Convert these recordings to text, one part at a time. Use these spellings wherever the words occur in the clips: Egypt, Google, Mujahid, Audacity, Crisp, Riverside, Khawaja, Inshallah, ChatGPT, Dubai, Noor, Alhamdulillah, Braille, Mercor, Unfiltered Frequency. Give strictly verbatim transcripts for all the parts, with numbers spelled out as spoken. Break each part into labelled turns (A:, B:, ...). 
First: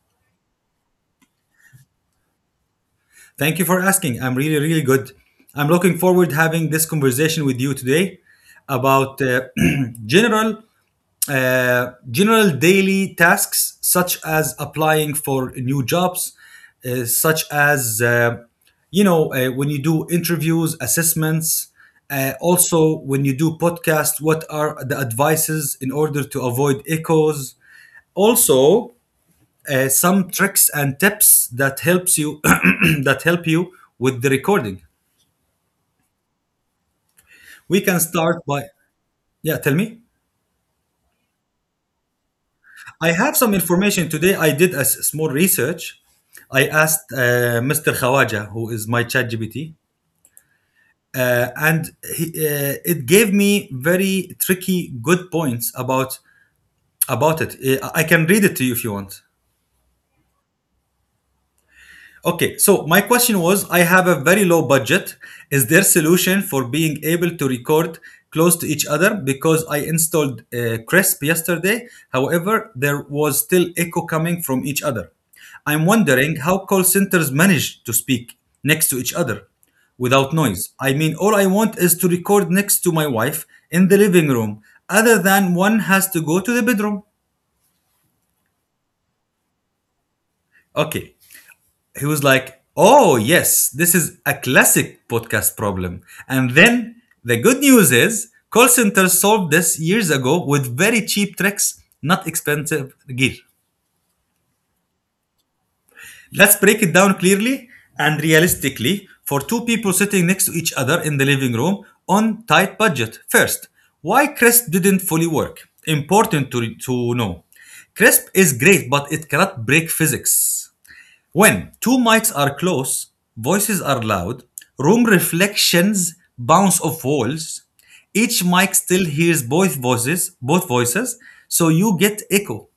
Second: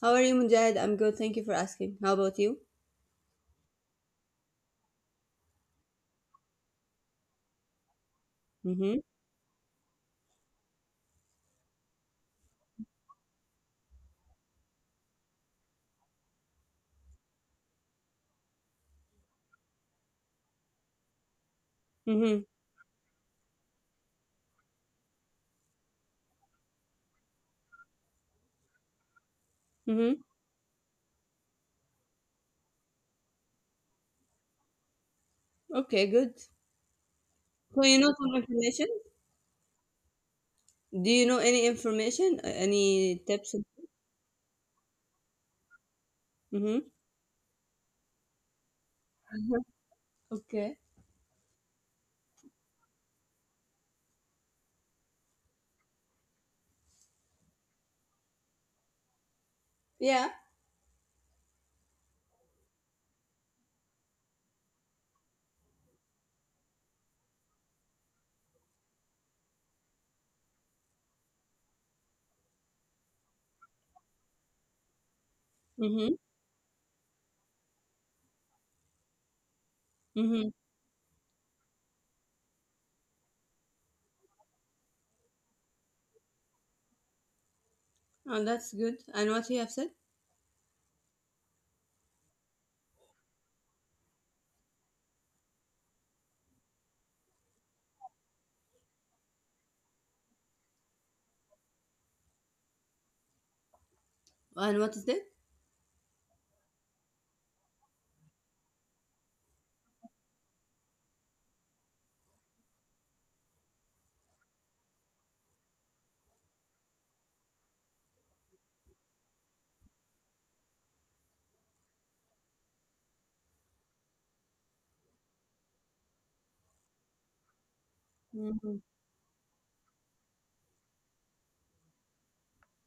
A: How are you, Mujahid? I'm good. Thank you for asking. How about you?
B: Thank you for asking. I'm really, really good. I'm looking forward having this conversation with you today
A: Mm-hmm.
B: about uh, general uh, general daily tasks such as applying for new jobs, uh, such as uh, you know uh, when you do interviews, assessments.
A: Mm-hmm.
B: Uh, also, when you do podcasts, what are the advices in order to avoid echoes? Also, uh,
A: Mm-hmm.
B: some tricks and tips that helps you that help you with the recording.
A: Okay, good. So you
B: We
A: know
B: can
A: some
B: start by,
A: information?
B: yeah. Tell me.
A: Do you know any information? Uh, any
B: I
A: tips?
B: have some information today. I did a s- small research.
A: Mm-hmm.
B: I asked uh, Mister Khawaja, who is my ChatGPT,
A: Okay.
B: uh, and he, uh, it gave me very tricky, good points about about it. Uh, I I can read it to you if you want.
A: Yeah.
B: Okay, so my question was, I have a very low budget. Is there solution for being able to record close to each other because I installed uh, Crisp yesterday. However, there was still echo coming from each other. I'm
A: Mm-hmm.
B: wondering how call centers manage to speak next to each other
A: Mm-hmm.
B: without noise. I mean, all I want is to record next to my wife in the living room other than one has to go to the bedroom.
A: Oh, that's good. And what you have said?
B: Okay, he was like, "Oh yes, this is a classic podcast problem." And then the good news is call centers solved this years ago with very cheap tricks, not expensive gear.
A: And what is that?
B: Let's break it down clearly and realistically for two people sitting next to each other in the living room on tight budget. First, why Crisp didn't fully work? Important to, to know. Crisp is great, but it cannot break physics. When two mics are close, voices are loud, room reflections bounce off walls. Each
A: Mm-hmm.
B: mic still hears both voices, both voices, so you get echo.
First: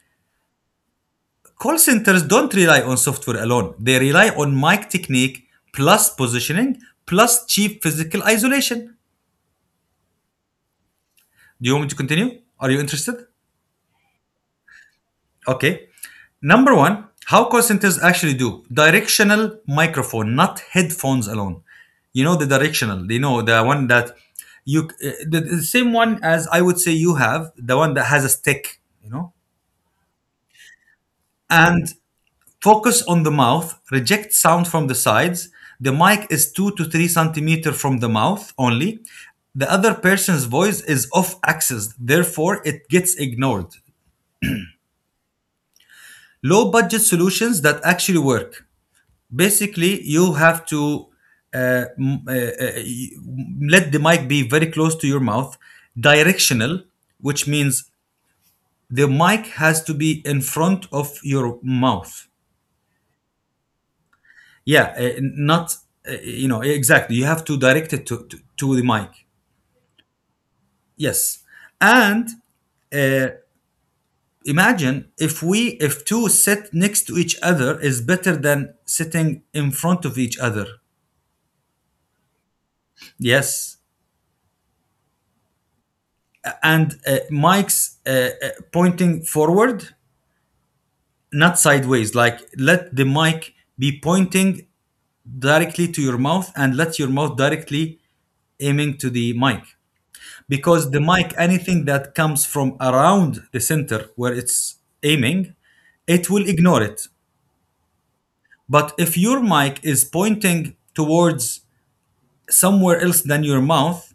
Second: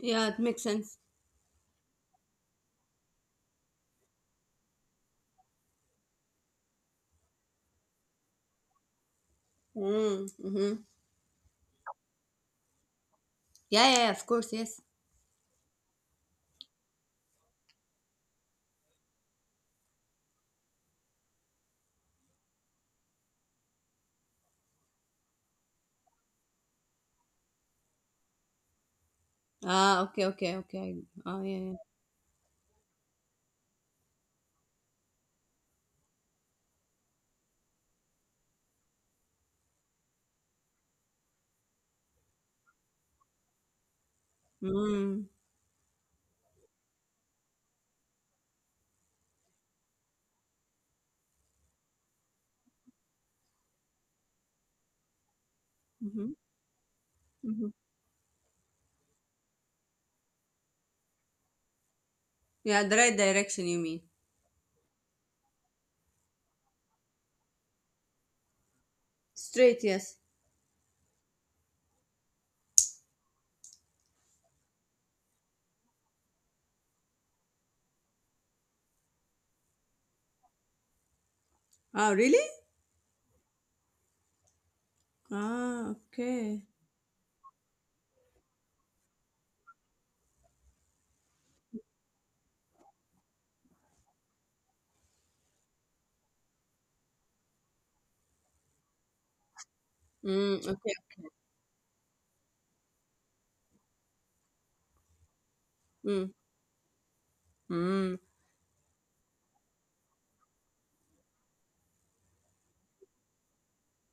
A: Yeah, it makes sense.
B: Call centers don't rely on software alone. They rely on mic technique plus positioning plus cheap physical isolation.
A: Mm-hmm.
B: Do you want me to continue? Are you interested?
A: Yeah, yeah, yeah, of course, yes.
B: Okay. Number one, how call centers actually do directional microphone, not headphones alone. You know the directional. You know the one that you uh, the, the same one as I would say you have the one that has a stick. You know
A: Ah, okay, okay, okay. Oh, yeah, yeah.
B: and focus on the mouth. Reject sound from the sides. The mic is two to three centimeter from the mouth only. The other person's voice is off axis, therefore it gets ignored.
A: Mm.
B: Low budget solutions that actually work, basically you have to uh, m- uh, uh, y- let the mic be very close to your mouth,
A: Mm-hmm.
B: directional, which
A: Mm-hmm.
B: means the mic has to be in front of your mouth,
A: Yeah, the right direction, you mean.
B: yeah, uh, not uh, you know exactly you have to direct it to, to, to the mic,
A: Straight, yes.
B: yes, and uh, imagine if we if two sit next to each other is better than sitting in front of each other,
A: Ah, really?
B: yes,
A: Ah, okay.
B: and uh, mics uh, uh, pointing forward, not sideways. Like let the mic be pointing directly to your mouth and let your mouth directly aiming to the mic.
A: Mm,
B: Because
A: okay.
B: the mic, anything that comes from around the center where it's aiming, it
A: Mm,
B: will ignore it.
A: mm,
B: But if your mic is pointing towards somewhere else than your mouth,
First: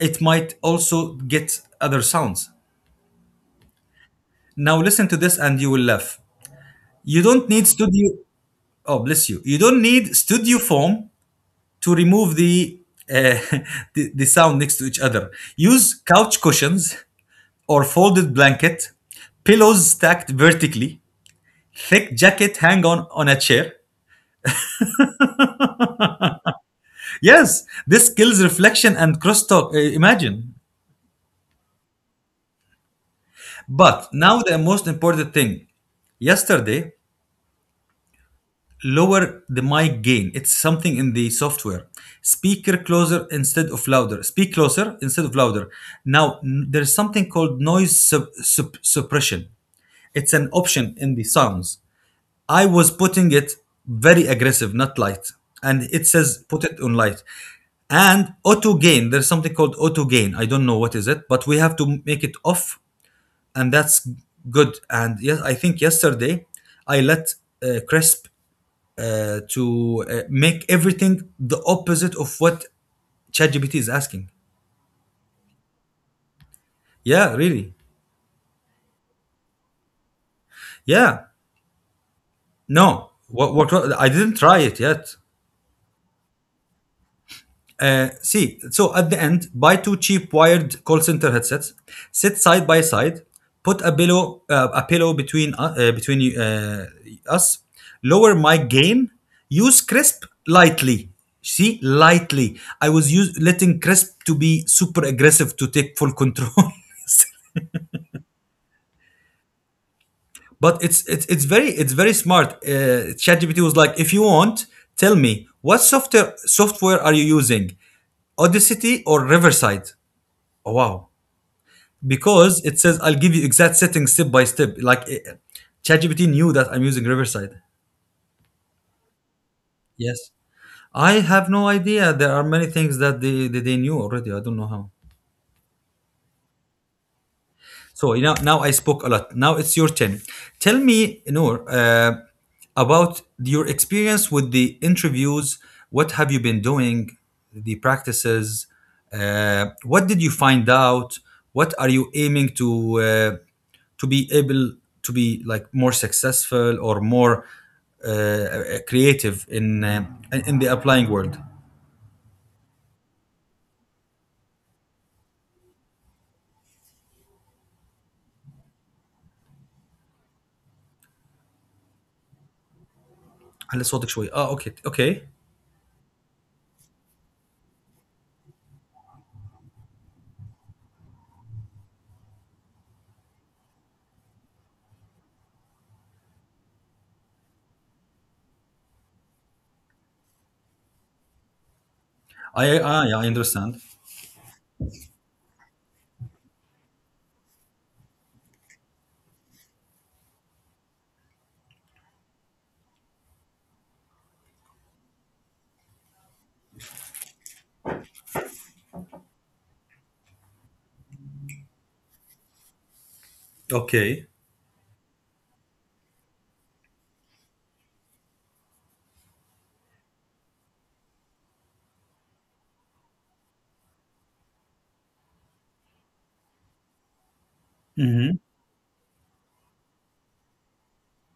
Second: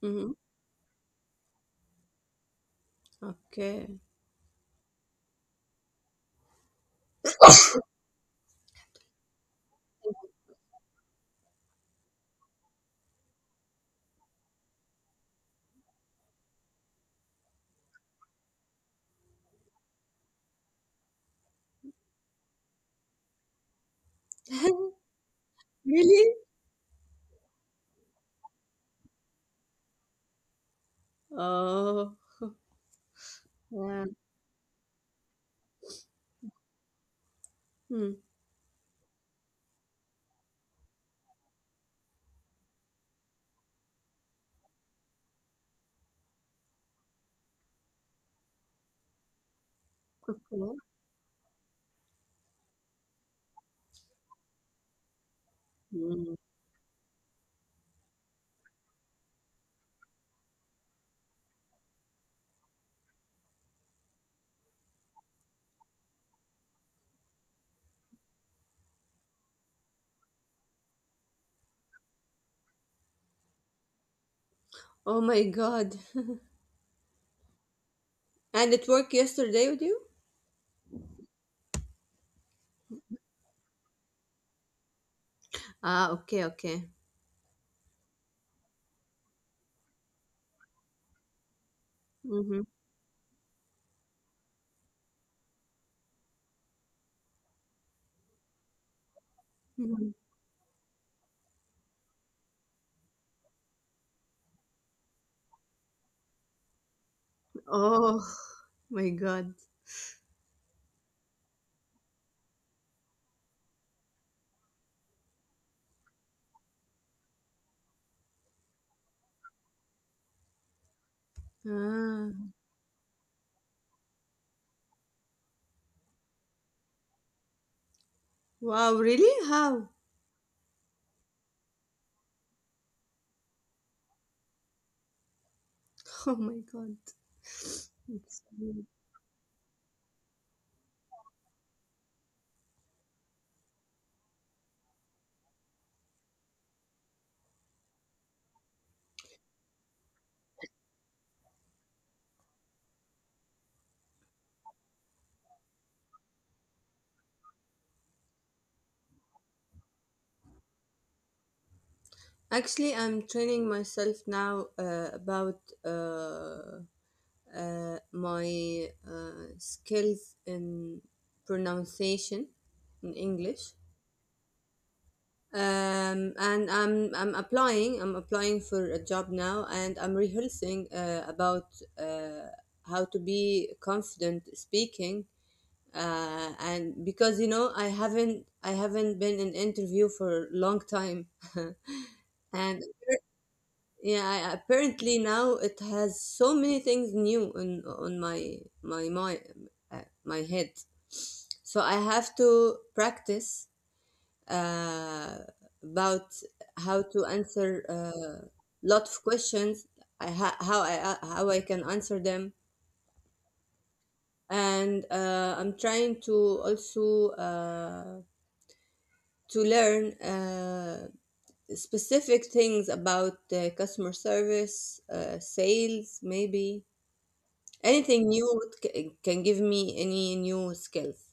B: it
A: mm-hmm.
B: might also get other sounds.
A: Okay.
B: Now listen to this and you will laugh. You don't need studio, oh bless you you don't need studio foam to remove the uh, the, the sound next to each other. Use couch cushions or folded blanket, pillows stacked vertically, thick jacket hang on on a chair.
A: Really?
B: Yes, this kills reflection and crosstalk. Uh, imagine.
A: Oh, yeah.
B: But now the most important thing, yesterday,
A: Mm,
B: lower the mic gain. It's something in the software. Speaker closer instead of louder. Speak closer instead of louder. Now, n- there's something called noise sup- sup- suppression. It's an
A: okay.
B: option in the sounds. I was putting it very aggressive, not light. And it
A: Mm.
B: says put it on light. And auto gain, there's something called auto gain. I don't know what is it, but we have to make it off, and that's good. And yes, I think yesterday I let uh, Crisp uh, to uh, make everything the opposite of what ChatGPT is asking.
A: Oh my God.
B: Yeah, really.
A: And it worked yesterday with you?
B: Yeah. No, what, what I didn't try it yet.
A: Ah, okay, okay.
B: Uh, see, so at the end, buy two cheap wired call center headsets, sit
A: Mm-hmm.
B: side by side, put a pillow uh, a pillow between uh, uh, between uh, us, lower my gain, use
A: Mm-hmm.
B: crisp lightly. See, lightly. I was use, letting crisp to be super aggressive to take full control.
A: Oh my God.
B: But it's it's it's very it's very smart. Uh, ChatGPT was like, if you want, tell me what software software are you using, Audacity or Riverside? Oh wow!
A: Ah.
B: Because it says I'll give you exact settings step by step. Like, eh, ChatGPT knew that I'm using Riverside.
A: Wow, really? How?
B: Yes, I have no idea. There are many things that they they, they knew already. I don't know how.
A: Oh my God.
B: So now,
A: It's-
B: now I spoke a lot. Now it's your turn. Tell me, Noor, uh, about your experience with the interviews. What have you been doing? The practices. Uh, what did you find out? What are you aiming to uh, to be able to be like more successful or more uh, creative in uh, in the applying world?
A: Actually, I'm training myself now uh, about uh, uh, my uh, skills in pronunciation in English.
B: على صوتك شوي. Ah, okay, okay.
A: Um, and I'm I'm applying. I'm applying for a job now, and I'm rehearsing uh, about uh, how to be confident speaking. Uh, and because you know, I haven't I haven't been in interview for a long time.
B: I,
A: And,
B: I, I understand.
A: yeah, I, apparently now it has so many things new on on my my my uh, my head. So I have to practice uh, about how to answer a lot of questions. I ha- how I uh, how I can answer them,
B: Okay.
A: and uh, I'm trying to also uh, to learn uh, specific things about uh, customer service, uh, sales, maybe. Anything new c- can give me any new skills.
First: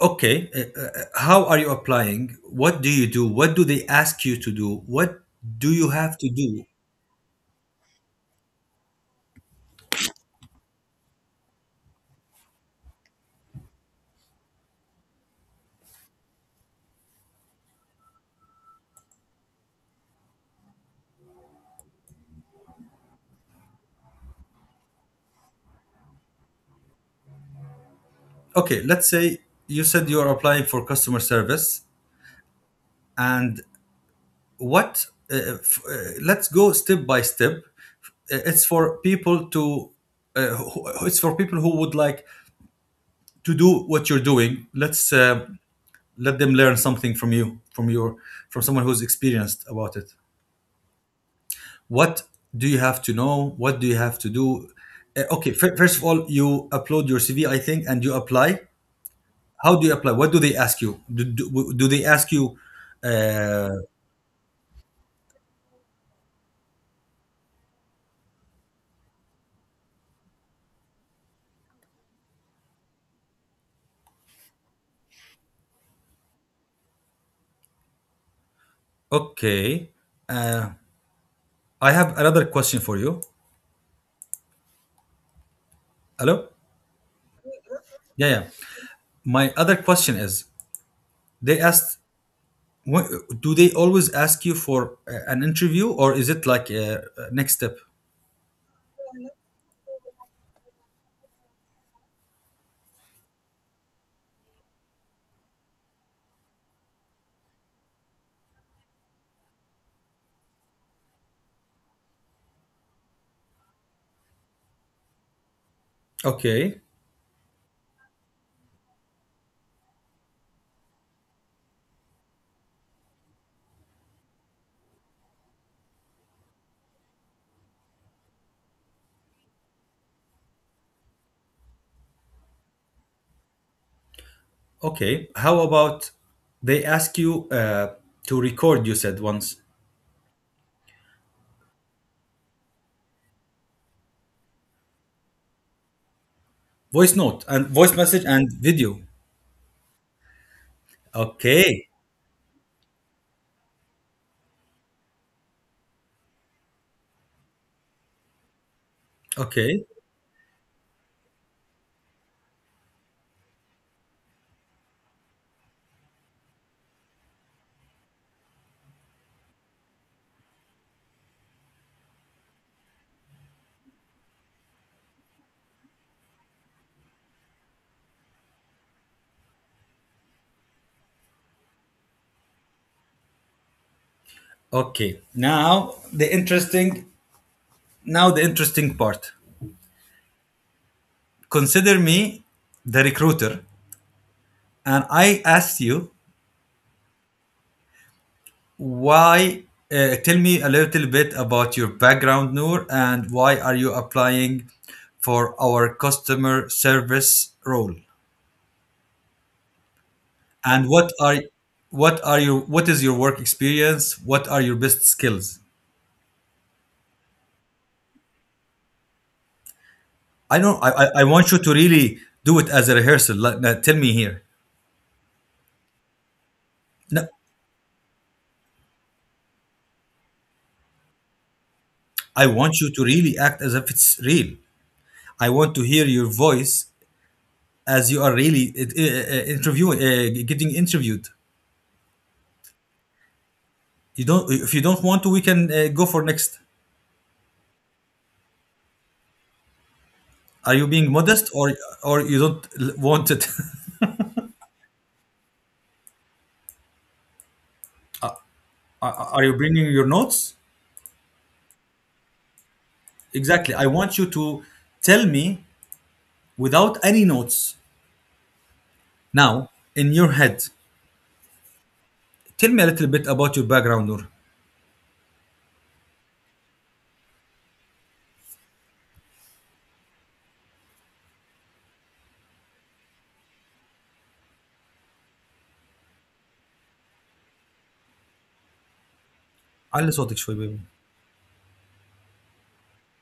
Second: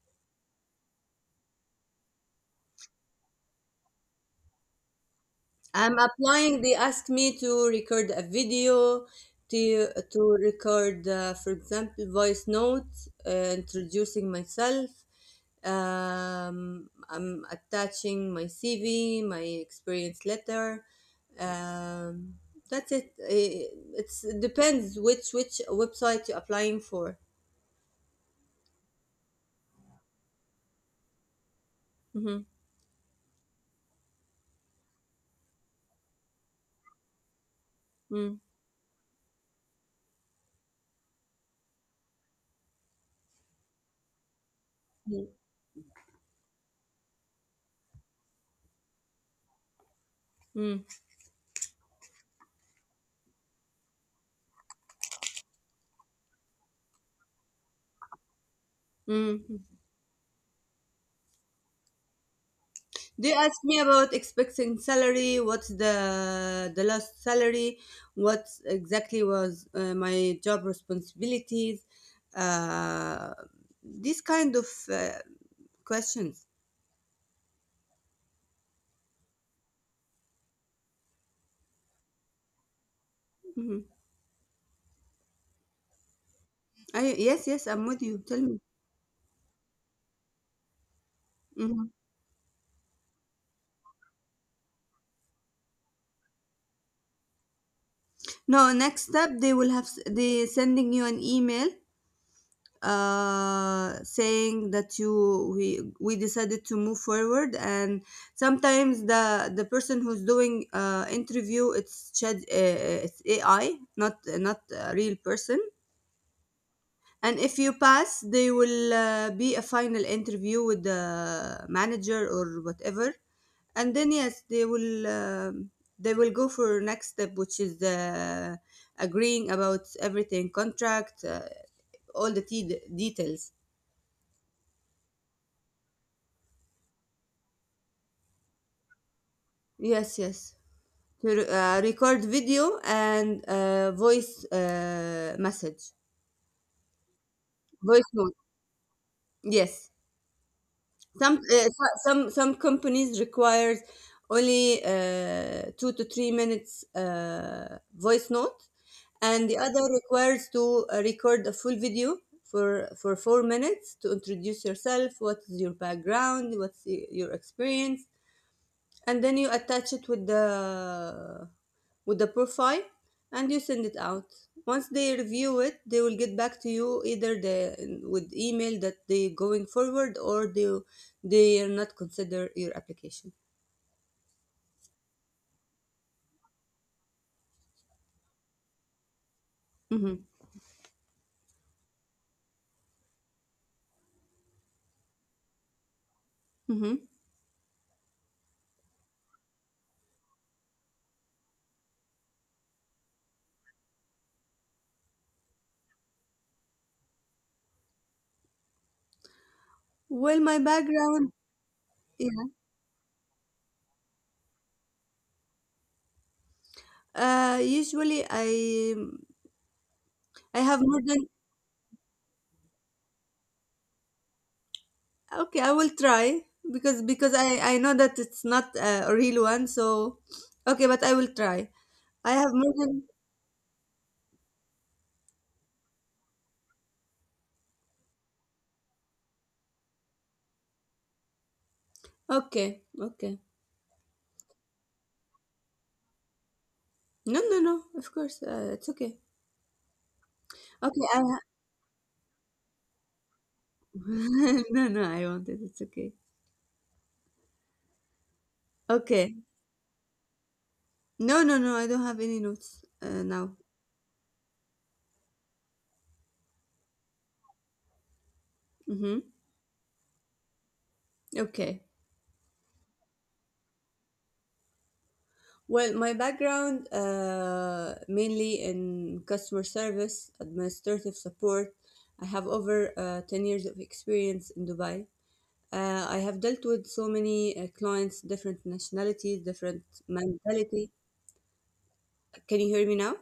B: Okay, uh, uh, how are you applying? What do you do? What do they ask you to do? What do you
A: I'm
B: have to
A: applying.
B: do?
A: They asked me to record a video, to to record, uh, for example, voice notes, uh, introducing myself. Um, I'm attaching my C V, my experience letter. Um, that's it. I- It's it depends which which website you're applying for.
B: Okay, let's say you said you are applying for customer service,
A: Mm-hmm.
B: and what? Uh, f- uh, let's go step by step.
A: Mm-hmm.
B: Uh, It's for people to. Uh, who- it's for people who would like to do what you're doing. Let's, uh, let them learn something from you, from your, from someone who's experienced about it.
A: Mm-hmm.
B: What do you have to know? What do you have to do? Uh, okay, fir- first of all you upload your CV, I think, and you apply.
A: Mm-hmm.
B: How do you apply? What do they ask you? Do, do, do they ask you
A: They asked
B: uh,
A: me about expecting salary, what's the the last salary, what exactly was uh, my job responsibilities, uh, these kind of uh, questions.
B: okay, uh, I have another question for you.
A: Mhm.
B: Hello.
A: I, yes, yes, I'm with you.
B: Yeah,
A: Tell
B: yeah.
A: me.
B: My other question is they
A: Mhm.
B: asked, wh- do they always ask you for uh, an interview, or is it like a next step?
A: No, next step they will have s- they sending you an email uh, saying that you we we decided to move forward, and sometimes the the person who's doing uh, interview, it's chat uh, it's AI, not not a real person.
B: Okay,
A: And if you pass, they will uh, be a final interview with the manager or whatever. And then yes, they will um, they will go for next step, which is the agreeing about everything contract, uh, all the t- details.
B: okay. How about they ask you uh, to record? You said once
A: Yes, yes. To re- uh, record video and uh, voice uh, message,
B: voice note and voice
A: voice
B: message
A: note.
B: and video.
A: Yes, some uh,
B: Okay.
A: so- some some companies requires only uh, two to three minutes uh, voice note, and the other
B: Okay,
A: requires to uh, record a full video for for four minutes to introduce yourself, what is your background, what's y- your experience, and then you attach it with the with the profile, and you send it out. Once they review it, they will get back to you, either the with email that they going forward, or they they are not consider your application.
B: okay. Now the interesting now the interesting part,
A: Hmm.
B: consider me the recruiter, and I asked you
A: Hmm.
B: why. Uh, tell me a little bit about your background, Noor, and why are you applying for our customer service role,
A: Well, my
B: and what
A: background.
B: are what are
A: Yeah.
B: your what is your work experience, what are your best skills?
A: Uh usually i i
B: I
A: have
B: don't. I,
A: more
B: I
A: than...
B: I want you to really do it as a rehearsal. Like, uh, tell me here.
A: Okay, I will try, because
B: No,
A: because i i know that it's not uh, a real one, so okay, but I will try. I
B: I
A: have more
B: want you
A: than...
B: to really act as if it's real. I want to hear your voice as you are really it, uh, uh, interviewing, uh, getting interviewed.
A: Okay, okay.
B: You don't. If you don't want to, we can uh, go for next.
A: No, no, no. Of course, uh, it's okay.
B: Are you
A: Okay,
B: being
A: I ha-
B: modest, or or you don't l- want it?
A: no, no. I want it. It's okay.
B: are
A: Okay.
B: are you bringing your notes?
A: No, no, no. I don't have any notes uh, now.
B: Exactly. I want you to tell me without any notes
A: Mm-hmm.
B: now in your head.
A: Okay.
B: Tell me a little bit about your background, Noor.
A: Well, my background uh, mainly in customer service, administrative support. I have over uh, ten years of experience in Dubai. Uh, I have dealt with so many uh, clients, different nationalities, different
B: علي صوتك شوي بيبي
A: mentality. Can you hear me now?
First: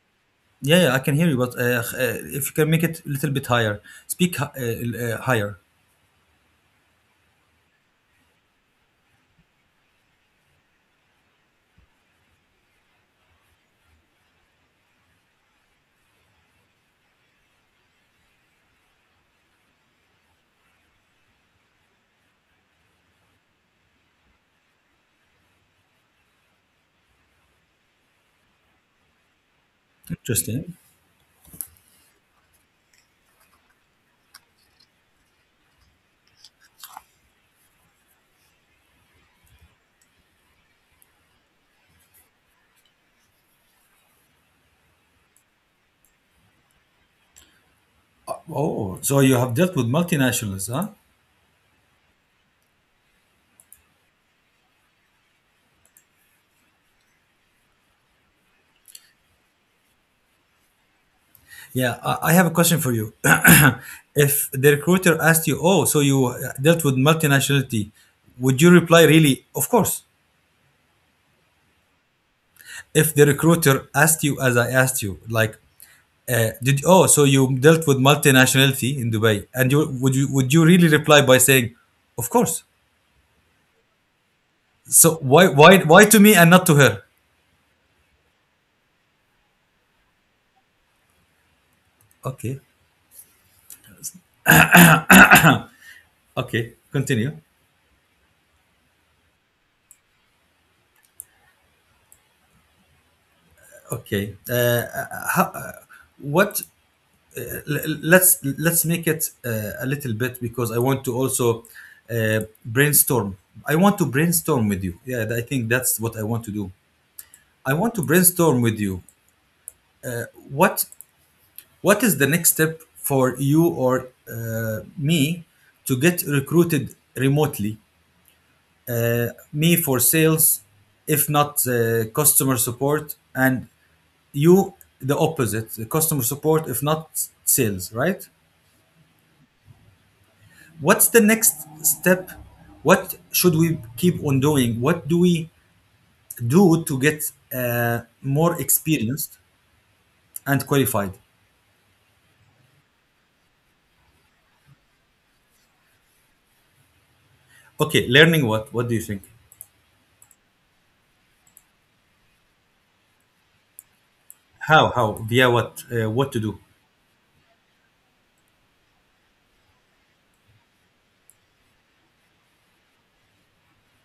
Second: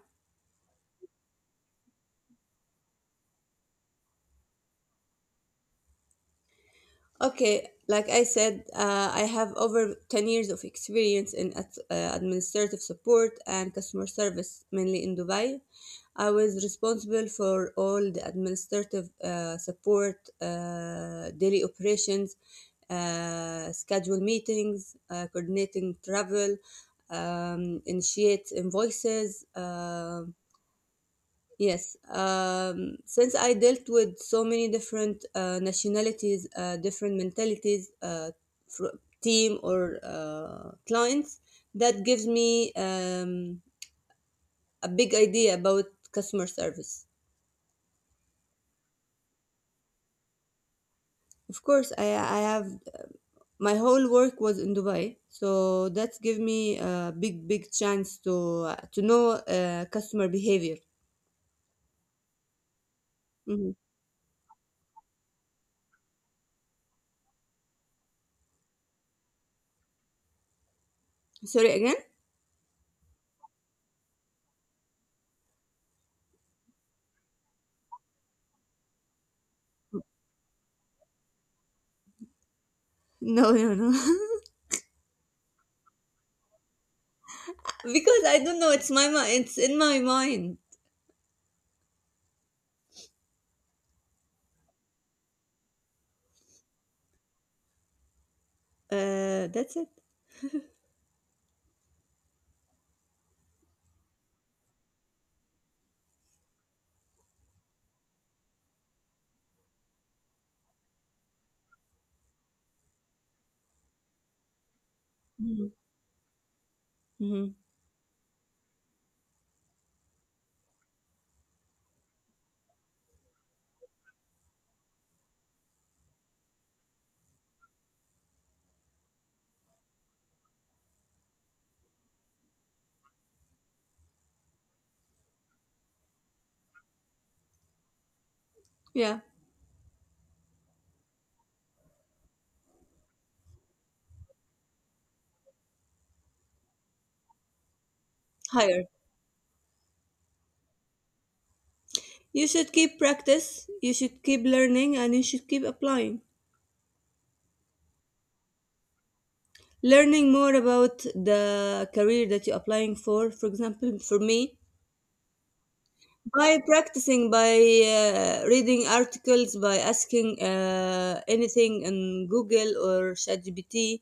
B: Yeah, yeah, I can hear you, but uh, h- uh, if you can make it a little bit higher, speak hi- uh, uh, higher.
A: Okay, like I said, uh, I have over ten years of experience in ad- uh, administrative support and customer service, mainly in Dubai. I was responsible for all the administrative uh, support, uh, daily operations, uh, schedule meetings, uh, coordinating travel, um, initiate invoices. um
B: Interesting.
A: Yes, um, since I dealt with so many different uh, nationalities, uh, different mentalities, uh, fr- team or uh, clients, that gives me um, a big idea about customer service.
B: Oh, so you have dealt with multinationals, huh?
A: Of course, I, I have my whole work was in Dubai, so that's give me a big big chance to uh, to know uh, customer behavior.
B: Yeah, I, I have a question for you.
A: Mhm.
B: If the recruiter asked you, "Oh, so you uh, dealt with multinationality," would you reply, "Really? Of course."
A: Sorry again?
B: If the recruiter asked you, as I asked you, like, uh, "Did oh, so you dealt with multinationality in Dubai?" and you would you would you really reply by saying, "Of course."
A: No, no, no.
B: So why why why to me and not to her?
A: because I don't know. It's my mind. It's in my mind.
B: Okay, okay, continue.
A: Uh, that's it.
B: Okay, uh, how, uh, what? Uh, l- let's let's make it uh, a little bit because I want to also uh, brainstorm. I want to brainstorm with you. Yeah, I think
A: Mhm.
B: that's what I want to do.
A: Hmm.
B: I want to brainstorm with you. What what is the next step for you or uh, me to get recruited remotely? Uh, Me for sales, if not uh, customer support, and you the opposite, the customer support if not sales, right?
A: Yeah,
B: What's the next step? What should we keep on doing? What do we do to get uh, more
A: higher.
B: experienced and qualified?
A: You should keep practice, you should keep learning, and you should keep applying.
B: Okay, learning what? What do you think?
A: Learning more about the career that you're applying for, for example, for me,
B: How how via what, uh, what to
A: by
B: do?
A: practicing, by uh, reading articles, by asking uh, anything in Google or ChatGPT,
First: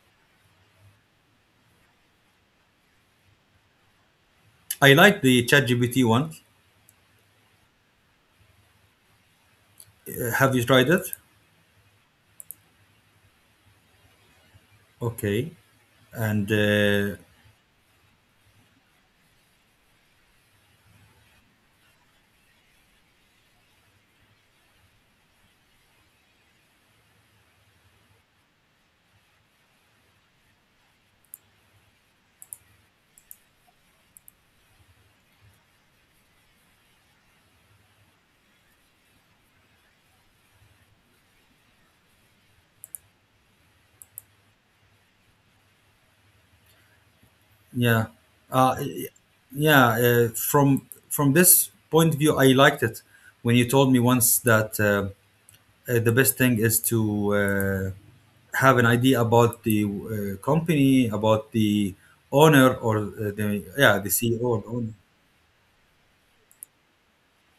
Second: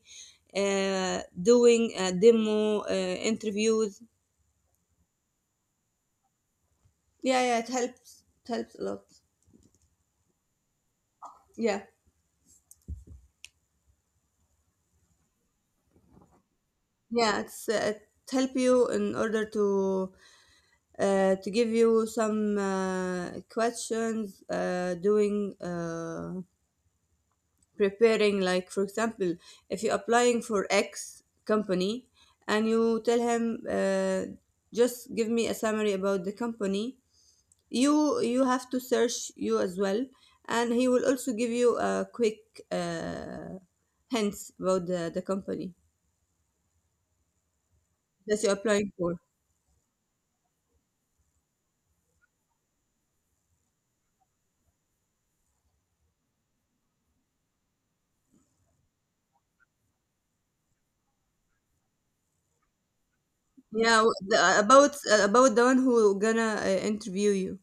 A: uh, doing a demo, uh, interviews.
B: I like the ChatGPT one.
A: Yeah, yeah, it helps. It helps a lot.
B: Uh, have you tried it?
A: Yeah.
B: Okay. And uh,
A: Yeah, it's uh, it help you in order to uh, to give you some uh, questions uh, doing uh, preparing, like for example, if you're applying for X company and you tell him, uh, just give me a summary about the company. you you have to search you as well, and he will also give you a quick uh, hints about the, the company
B: yeah,
A: that you're
B: uh,
A: applying
B: y-
A: for.
B: yeah. Uh, from from this point of view, I liked it when you told me once that uh, uh, the best thing is to uh, have an idea about the uh, company, about the owner or uh, the
A: Yeah,
B: yeah
A: w-
B: the
A: the,
B: C E O,
A: uh,
B: or the
A: about
B: owner,
A: uh, about the one who gonna uh, interview you.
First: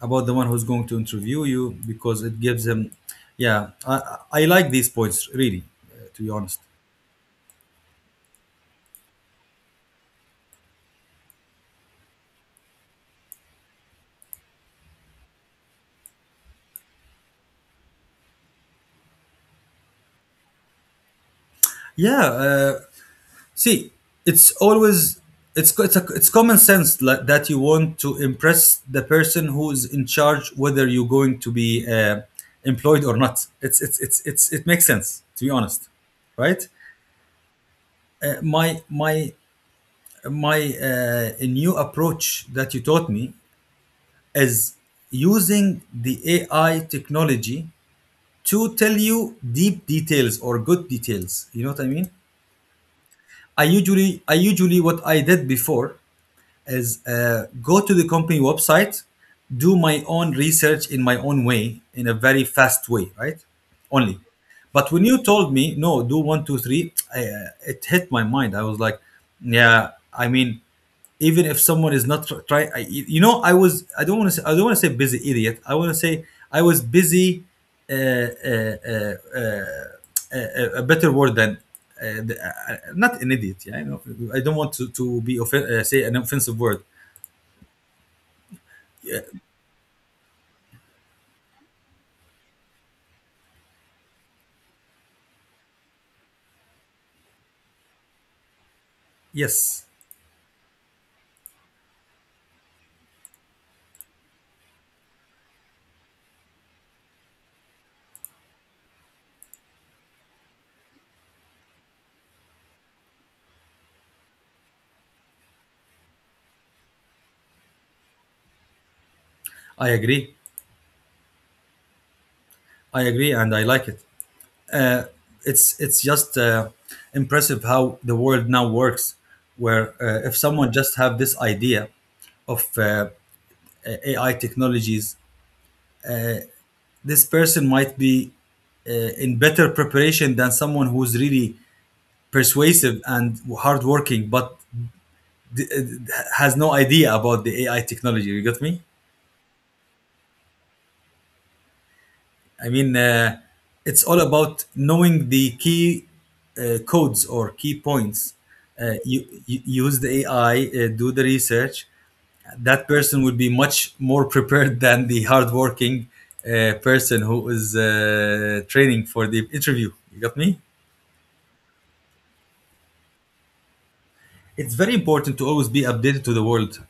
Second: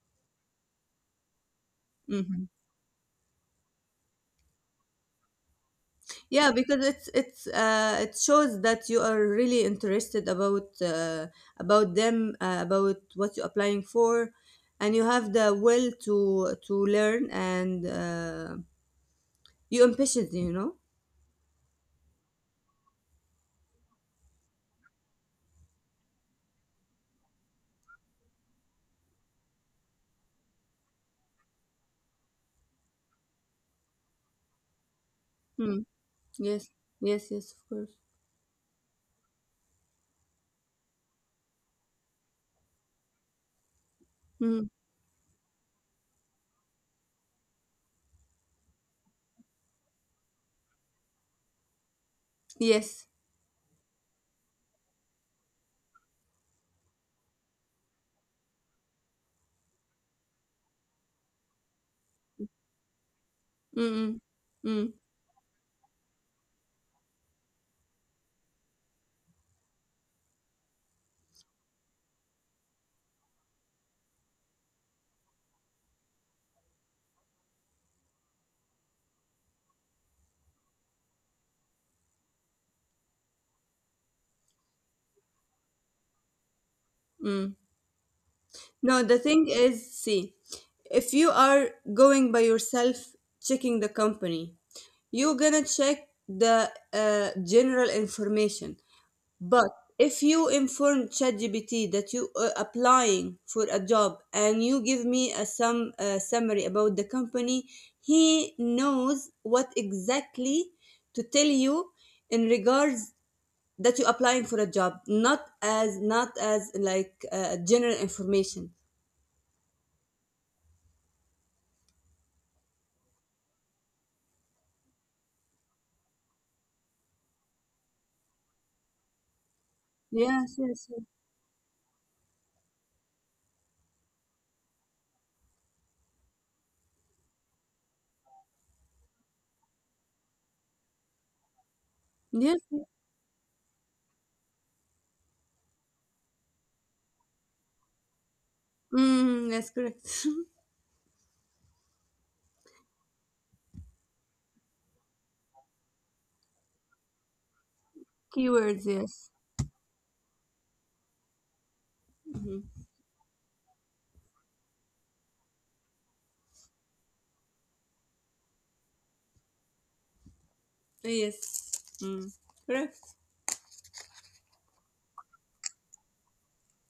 B: about the one who's going to interview you because it
A: Hmm.
B: gives them. Yeah, I I I like these points really, uh, to be
A: Yeah,
B: honest.
A: because it's it's uh, it shows that you are really interested about uh, about them, uh, about what you're applying for, and you have the will to to learn, and uh, you ambitious, you know.
B: Yeah, uh, See, it's always it's co- it's a, it's common sense, like, that you want to impress the person who's in charge, whether you're going to be uh, employed or not. It's it's it's it's it makes sense, to be
A: Mm.
B: honest, right?
A: Yes, yes, yes, of course.
B: Uh, my my my uh, a new approach that you taught me
A: Mm.
B: is using the A I technology to tell you deep details or good details. You know what I mean?
A: Yes.
B: I usually I usually what I did before is uh, go to the company website, do my own research in my own way, in a very fast way, right? Only.
A: Mm-mm.
B: But
A: Mm,
B: when you told me, no, do one, two, three, I, uh, it hit my mind. I was like, yeah, I mean, even if someone is not tr- try I, you know, i was I don't want to say I don't want to say busy idiot, I want to say I was busy, uh, uh, uh, uh, a, a better word than uh, the- uh, uh, not an idiot, yeah, I know. I don't want to, to be offen- uh, say an offensive word.
A: mm. No, the thing is, see, if you are going by yourself, checking the company, you're gonna check the uh, general information. But
B: Yes,
A: if you inform ChatGPT that you are applying for a job and you give me a some uh, summary about the company, he knows what exactly to tell you in regards that you're applying for a job, not as not as like uh, general information.
B: I agree, i agree and I like it. Uh, it's it's just uh, impressive how the world now works, where uh, if
A: Yes,
B: someone
A: yes,
B: just
A: yes.
B: have this idea of uh, A I technologies, this person might be uh, in better preparation than someone who's really
A: Yes. Yes.
B: persuasive and hardworking, but d- uh, has no idea about the A I technology. You got me?
A: Mm, that's correct.
B: I mean, uh, it's all about knowing the key uh, codes or key points.
A: Keywords,
B: Uh, you,
A: yes.
B: you use the A I, uh, do the research.
A: Mhm.
B: That person would be much more prepared than the hardworking uh, person who is uh, training for the interview. You got me?
A: Yes. Mm. Correct.
B: It's very important to always be updated to the world.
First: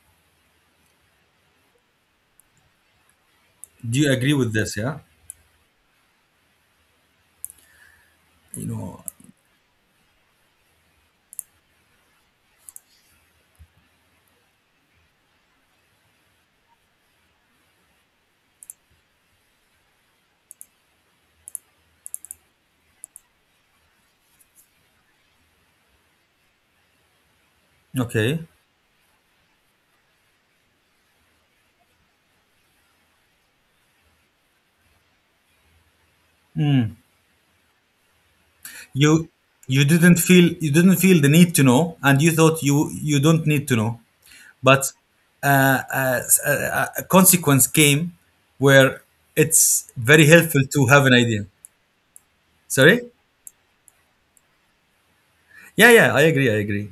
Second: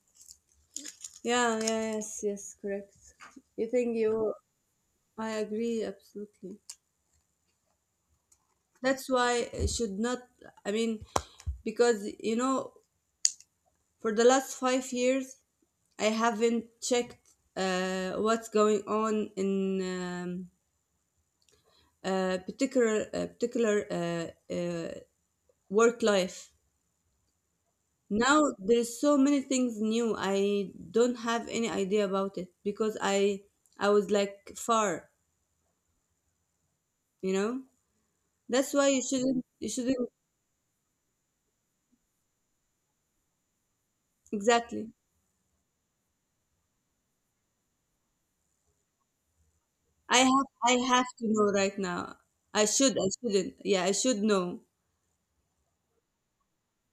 A: Yeah, yeah, yes, yes, correct. You think
B: Do you
A: you
B: agree with this? Yeah,
A: I agree absolutely.
B: you know.
A: That's why I should not. I mean, because you know for the last five years I haven't checked uh, what's going on in um, uh, particular uh, particular uh, uh, work life.
B: Okay.
A: Now there's so many things new. I don't have any idea about it because I I was like far. you know that's why you
B: you
A: shouldn't, you
B: you
A: shouldn't
B: didn't feel you didn't feel the need to know, and you thought you, you don't need to know,
A: exactly.
B: but uh, uh, a, a consequence came where it's
A: i
B: very
A: have
B: helpful
A: I
B: to have
A: have
B: an
A: to
B: idea.
A: know right now. i should
B: Sorry.
A: I shouldn't, yeah, I should know.
B: Yeah, yeah, I agree, i agree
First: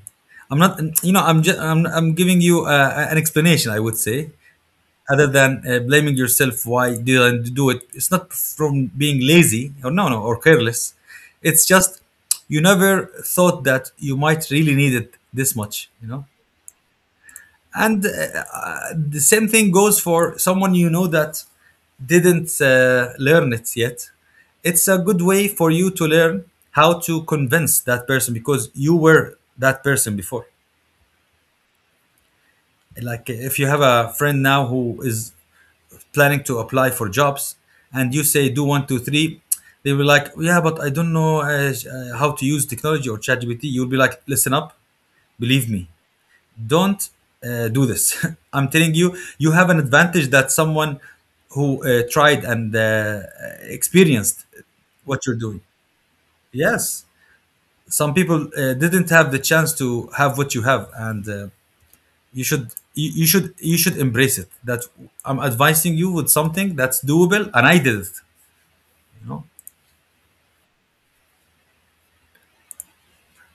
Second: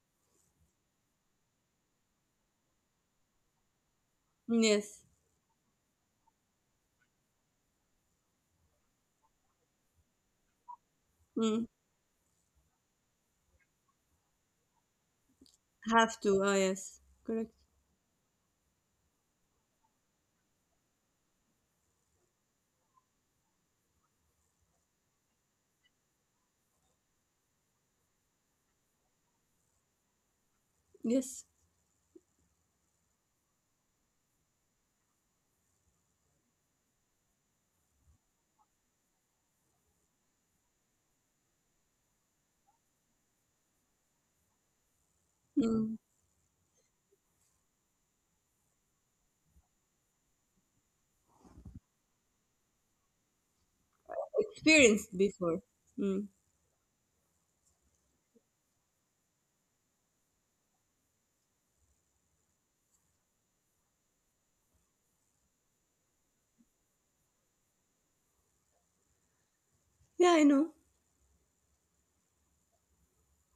B: I'm not, you know, i'm just i'm, I'm giving you uh, an explanation, I would say,
A: Mm, yes.
B: other than uh, blaming yourself why didn't do it. It's not from being lazy or no, no, or careless.
A: Mm.
B: It's just you never thought that you might really need it this much, you
A: Have
B: know.
A: to, ah, yes, correct,
B: And uh, uh, the same thing goes for someone, you know, that didn't uh, learn it yet. It's a good way for you to learn how to convince that person, because you were that person before.
A: yes.
B: Like, if you have a friend now who is planning to apply for jobs and you say do one, two, three, they will like, yeah, but I don't know uh, sh- uh, how to use technology or ChatGPT. You'll be like, listen up, believe me,
A: Mm.
B: don't uh, do this. I'm telling you, you have an advantage that someone who uh, tried and uh, experienced
A: Experienced
B: what you're
A: before.
B: doing.
A: Mm.
B: Yes, some people uh, didn't have the chance to have what you have, and uh, you should, you, you should you should embrace it, that I'm advising you with something that's doable and I did it. No.
A: Yeah, I know.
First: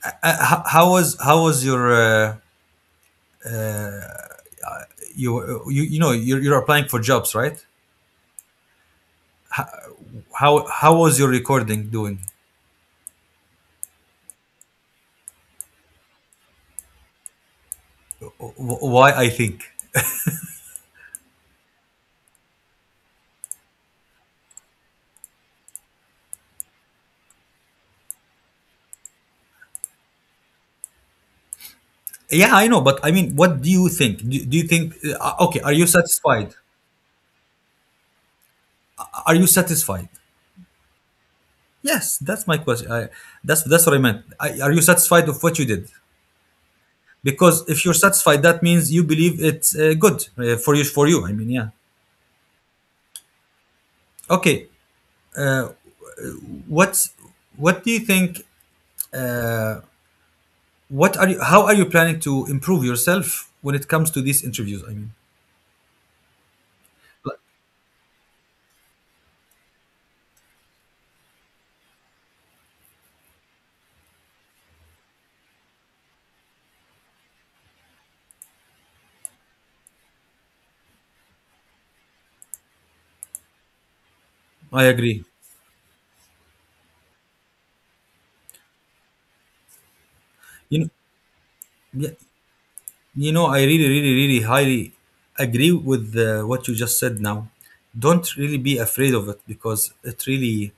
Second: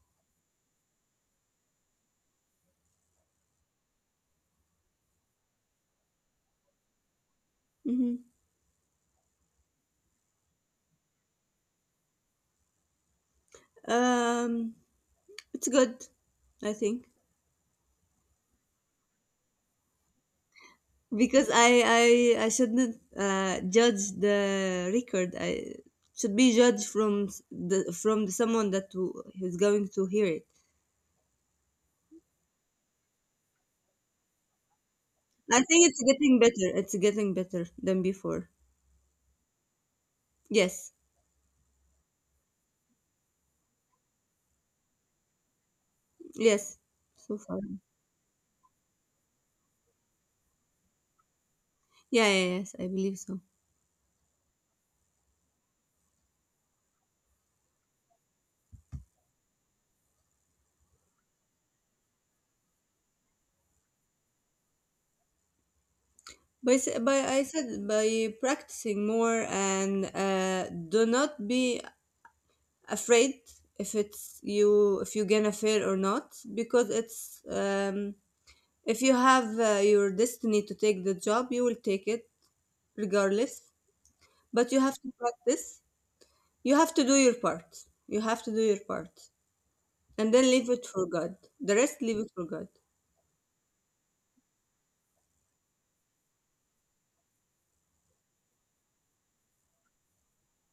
B: Uh, how, how was how was your uh, you, you you know you're, you're applying for jobs, right?
A: Hmm.
B: how how was your recording doing?
A: um it's good, I think.
B: Wh- why I think.
A: Because i i i shouldn't uh judge the record. I should be judged from s- the from someone that who is going to hear it.
B: Yeah, I know, but I mean, what do you think? Do, do you think, uh, okay,
A: I
B: are you
A: think it's getting
B: satisfied?
A: better. It's getting better than before.
B: Are you satisfied?
A: Yes.
B: Yes, that's my question. I, that's that's what I meant. I, are you satisfied of what you did?
A: Yes. So far.
B: Because if you're satisfied, that means you believe it's uh, good uh, for you for you, I mean, yeah.
A: Yeah, yeah, yes, I believe so.
B: Okay. What's, what do you think, what are you, how are you planning to improve yourself when it comes to these interviews, I mean?
A: By, s- by I said by practicing more, and uh, do not be afraid if it's you if you're gonna fail or not, because it's um, if you have uh, your destiny to take the job, you will take it regardless, but you
B: I
A: have to
B: agree.
A: practice. you have to do your part you have to do your part, and then leave
B: You know.
A: it for God. The rest,
B: Yeah,
A: leave it for God.
B: you know, I really, really, really highly agree with uh, what you just said now. Don't really be afraid of it, because it really,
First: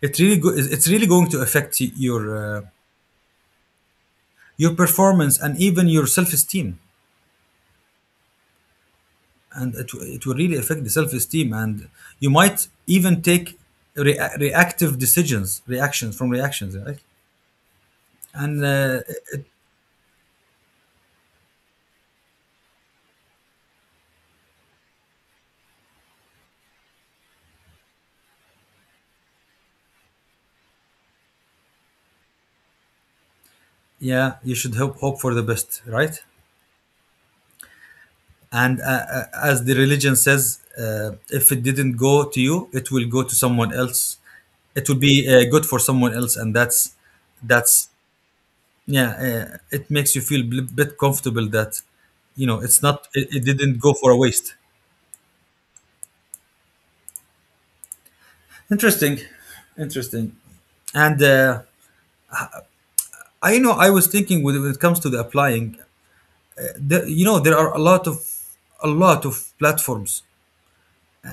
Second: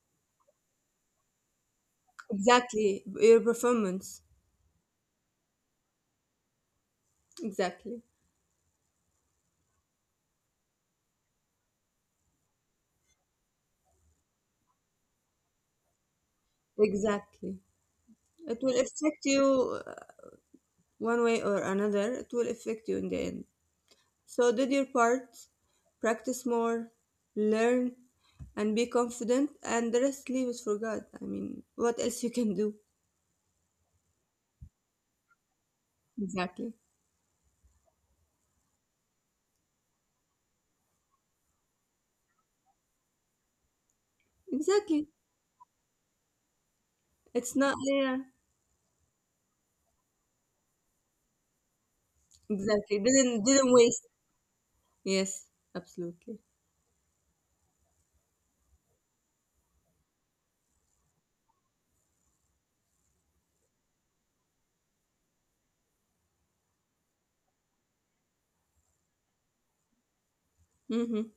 B: it really go- it's really going to affect y- your uh,
A: Exactly. Your performance.
B: your performance and even your self-esteem.
A: Exactly.
B: And it, w- it will really affect the self-esteem, and you might even take rea- reactive decisions, reactions from reactions, right?
A: Exactly. It
B: And
A: will
B: uh,
A: affect you uh, one way or another. It will affect you in the end. So, did your part, practice more, learn, and be confident, and the rest, leave it for God. I mean, what else you can do?
B: yeah, you should hope hope for the best, right?
A: Exactly.
B: And uh, uh, as the religion says, uh, if it didn't go to you, it will go to someone else. It will
A: Exactly.
B: be uh, good for someone else, and that's
A: It's not,
B: that's
A: there.
B: yeah. Uh, it makes you feel a bit comfortable that, you know, it's
A: Exactly.
B: not, it,
A: Didn't,
B: it
A: didn't
B: didn't go
A: waste.
B: for a waste.
A: Yes, absolutely.
B: Interesting, interesting. And uh, I, you know, I was thinking when it when it comes to the applying, the, you know, there are a lot of a lot of platforms,
A: Mm-hmm.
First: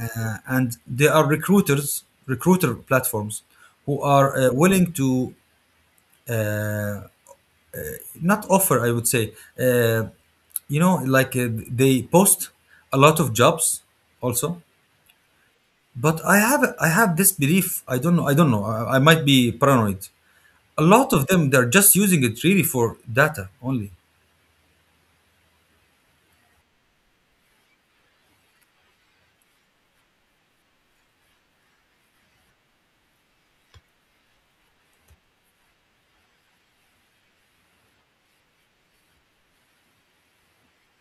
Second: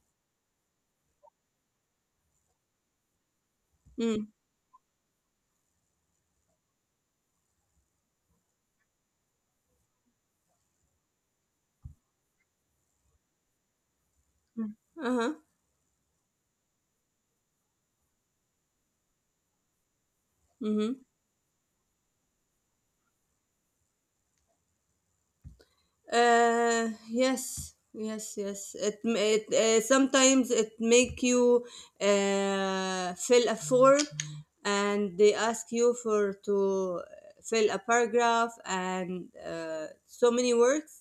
B: and there are recruiters recruiter platforms who
A: Mm.
B: are uh, willing to uh, not offer, I would say, uh, you know, like, uh, they post a lot of jobs also.
A: Uh-huh.
B: But i have I have this belief, I don't know, i don't know i, I might be paranoid. A
A: Mm-hmm.
B: lot of them, they're just using it really for data only,
A: Uh, yes, yes, yes. It m- it uh, sometimes it make you uh, fill a form, and they ask you for to fill a paragraph and uh, so many words,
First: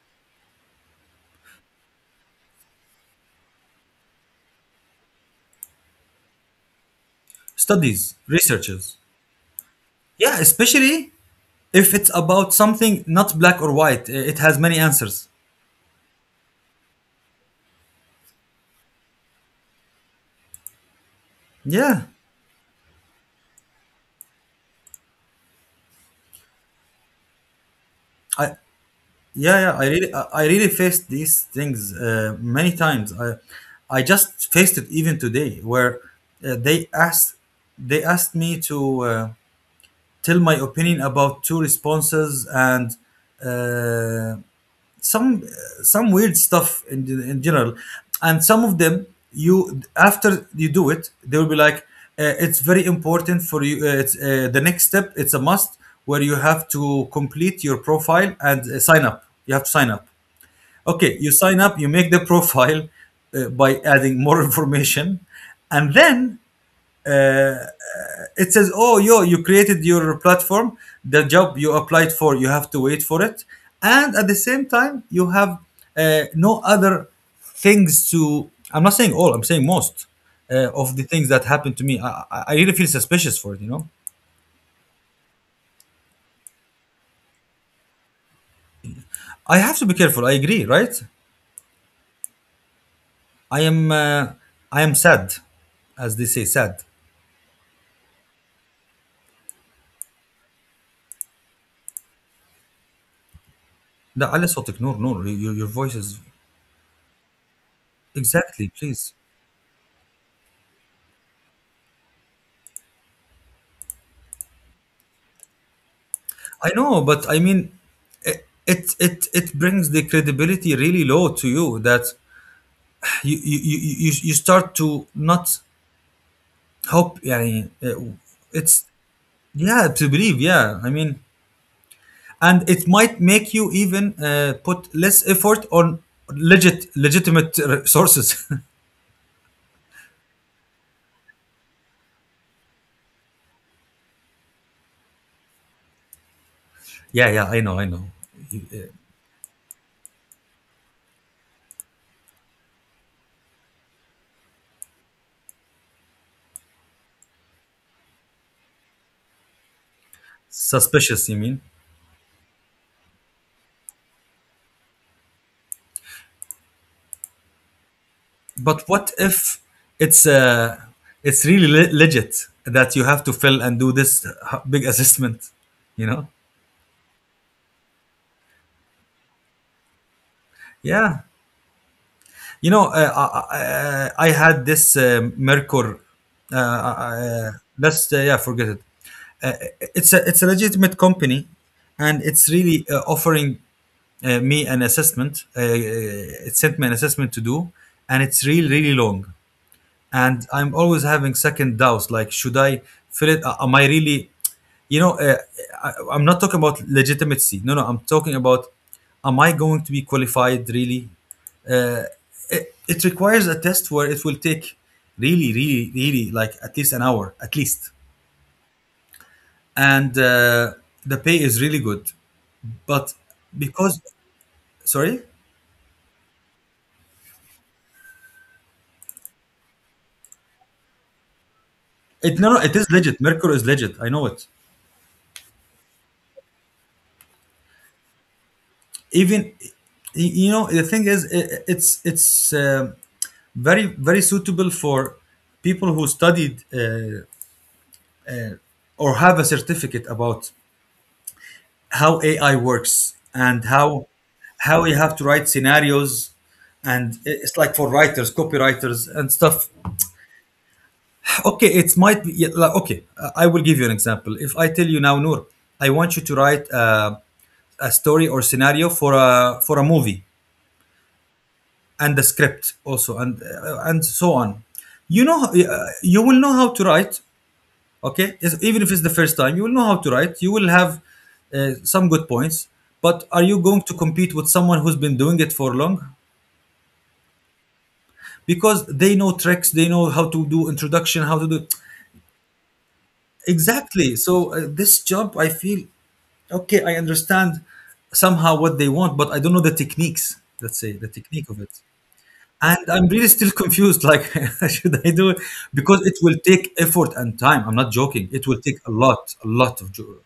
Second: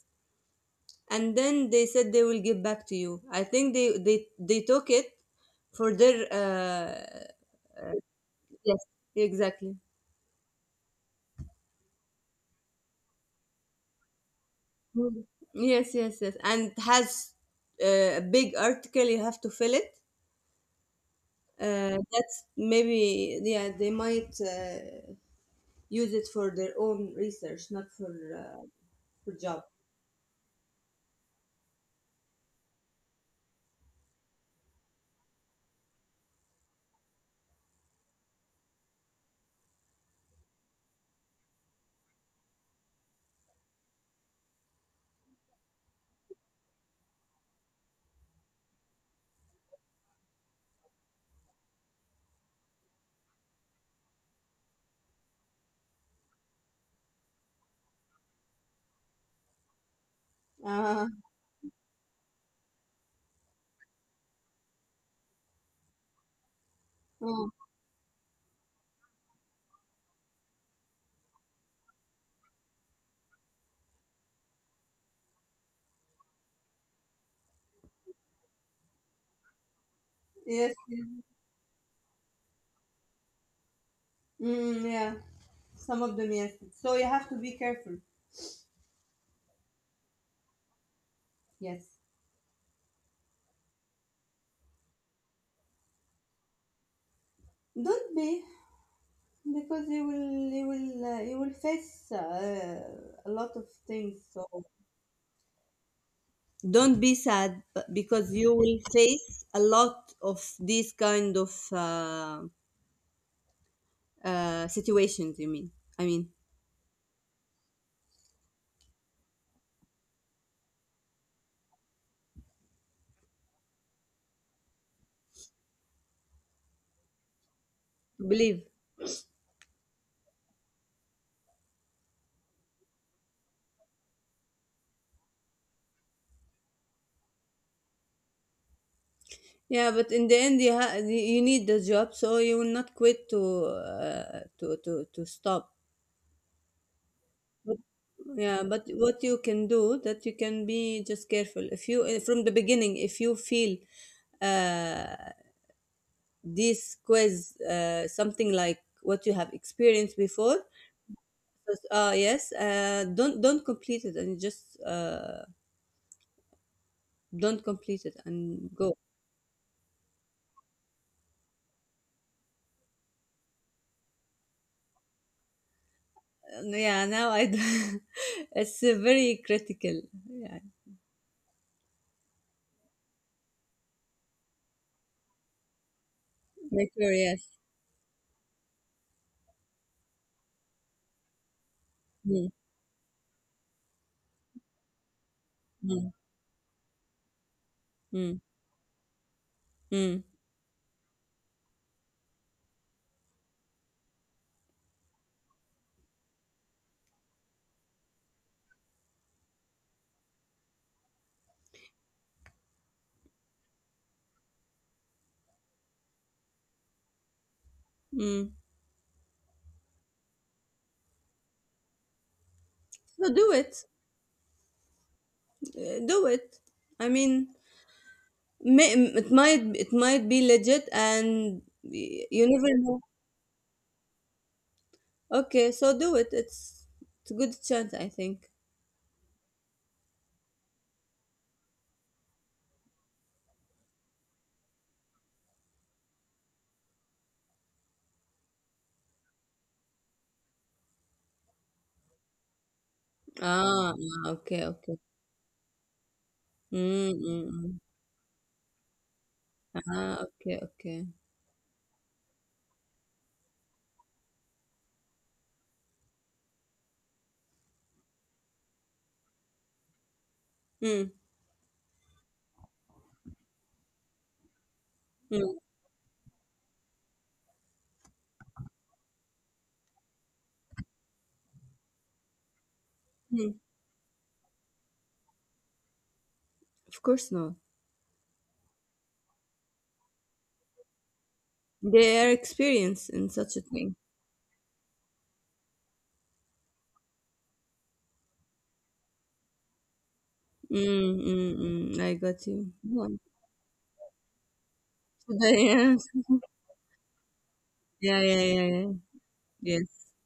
A: and then they said they will give back to you. I think they they they took it for their, uh,
B: studies,
A: yes,
B: researches.
A: exactly.
B: Yeah, especially if it's about something not black or white, it has many
A: Mm.
B: answers.
A: Yes, yes, yes. And it has uh, a big article. You have to fill it. Uh,
B: Yeah.
A: that's maybe yeah, they might uh, use it for their own research, not for
B: I,
A: uh, for
B: Yeah,
A: job.
B: yeah. I really, I I really faced these things uh, many times. I, I just faced it even today, where uh, they asked, they asked me to uh, tell my opinion about two responses, and uh, some, some weird stuff in in general. And some of them, you after you do it, they will be like, uh, it's very important for you. Uh, it's uh, the next step. It's a must, where you have to complete your profile and uh, sign up. You have to sign up.
A: Uh,
B: Okay, you sign up, you make the profile uh, by adding more information, and then
A: oh,
B: it says, "Oh, yo, you created your platform. The job you applied for, you have to wait for it." And at the same time, you have uh, no other things to. I'm not saying all, I'm saying most uh,
A: yes,
B: of the
A: yes.
B: things that happened to me. I, I I really feel suspicious for it. You know,
A: Mm, yeah. Some of them yes. So you have to be careful.
B: I have to be careful. I agree, right?
A: Yes.
B: I am. Uh, I am sad, as they say, sad.
A: Don't be, because you will you will uh, you will face uh, a lot of things.
B: لا
A: So
B: علي صوتك نور نور your, your voice is.
A: don't be sad, but because you
B: Exactly,
A: will
B: please.
A: face a lot of these kind of uh, uh, situations. You mean? I mean,
B: I know, but I mean, it it it, it brings the credibility really low to you, that you you, you, you you start to not hope. Yeah,
A: believe.
B: it's, yeah, to believe. Yeah, I mean, and it might make you even uh, put less effort on legit legitimate uh, sources.
A: Yeah, but in the end, you ha- you need the job, so you will not quit to uh, to to to stop.
B: Yeah, yeah, I know,
A: But,
B: I know. You-
A: yeah, but
B: uh,
A: what you can do that you can be just careful. If you eh, From the beginning, if you feel uh, this quiz uh, something like what you have experienced before,
B: suspicious, you mean?
A: just, uh, yes, uh, don't don't complete it and just, uh, don't complete it and
B: But
A: go.
B: what if it's uh, it's really le- legit that you have to fill and do this h- big assessment? You know?
A: And yeah, now I it's uh, very critical. Yeah,
B: Yeah. You know, uh, I, I, I had this uh, Mercor. Uh,
A: mature. Yes.
B: uh, let's uh, yeah, forget it. Uh, it's a, it's a legitimate company, and
A: Hmm.
B: it's really uh, offering uh, me an assessment. Uh,
A: Mm,
B: it sent me an assessment to do, and
A: mm,
B: it's really really long,
A: mm,
B: and I'm always having second doubts. Like, should I fill it? Am I really, you know, uh, I, I'm not talking about legitimacy. No, no, I'm talking about, am I going to be qualified really? Uh, it, it requires a test where it will take really, really, really, like, at least an hour, at least,
A: mm.
B: and uh, the pay is really good, but
A: No, do it,
B: because, sorry,
A: Uh, do it. I mean, may, it might it might be legit, and y-
B: it,
A: you
B: no, no,
A: never
B: it is
A: know.
B: legit. Mercury is legit. I know it.
A: Okay, so do it. It's it's a good chance, I think.
B: Even You know, the thing is i- it's it's um very very suitable for people who studied, uh, or have a certificate about how A I works and
A: Ah,
B: how
A: ah, okay,
B: how
A: okay.
B: you have to write scenarios.
A: Mm,
B: And i-
A: mm,
B: it's like
A: mm.
B: for writers, copywriters and stuff.
A: Ah, okay, okay.
B: Okay, it might be, yeah, like, okay. I I will give you an example. If I tell you now, Noor, I want you to write, uh, a story or scenario for a for a movie,
A: Mm,
B: and the script also, and uh, and so on, you know,
A: mm,
B: uh, you will know how to write. Okay, Is- even if it's the first time, you will know how to write. You will have uh, some good points, but are
A: mm.
B: you going to compete with someone who's been doing it for long?
A: Of course not.
B: Because they know tricks, they know how to do introduction, how to do.
A: They are experienced in such a thing.
B: Exactly. So uh, this job, I feel, okay, I understand somehow what they want, but I don't know the techniques, let's say the
A: Mm,
B: technique
A: mm,
B: of it.
A: mm. I got you.
B: And I'm
A: Yeah.
B: really still confused. Like, should I do it? Because it will take effort and time. I'm not
A: Yeah,
B: joking.
A: yeah,
B: It will
A: yeah,
B: take
A: yeah.
B: a lot, a lot of.
A: Yes.
B: Jo-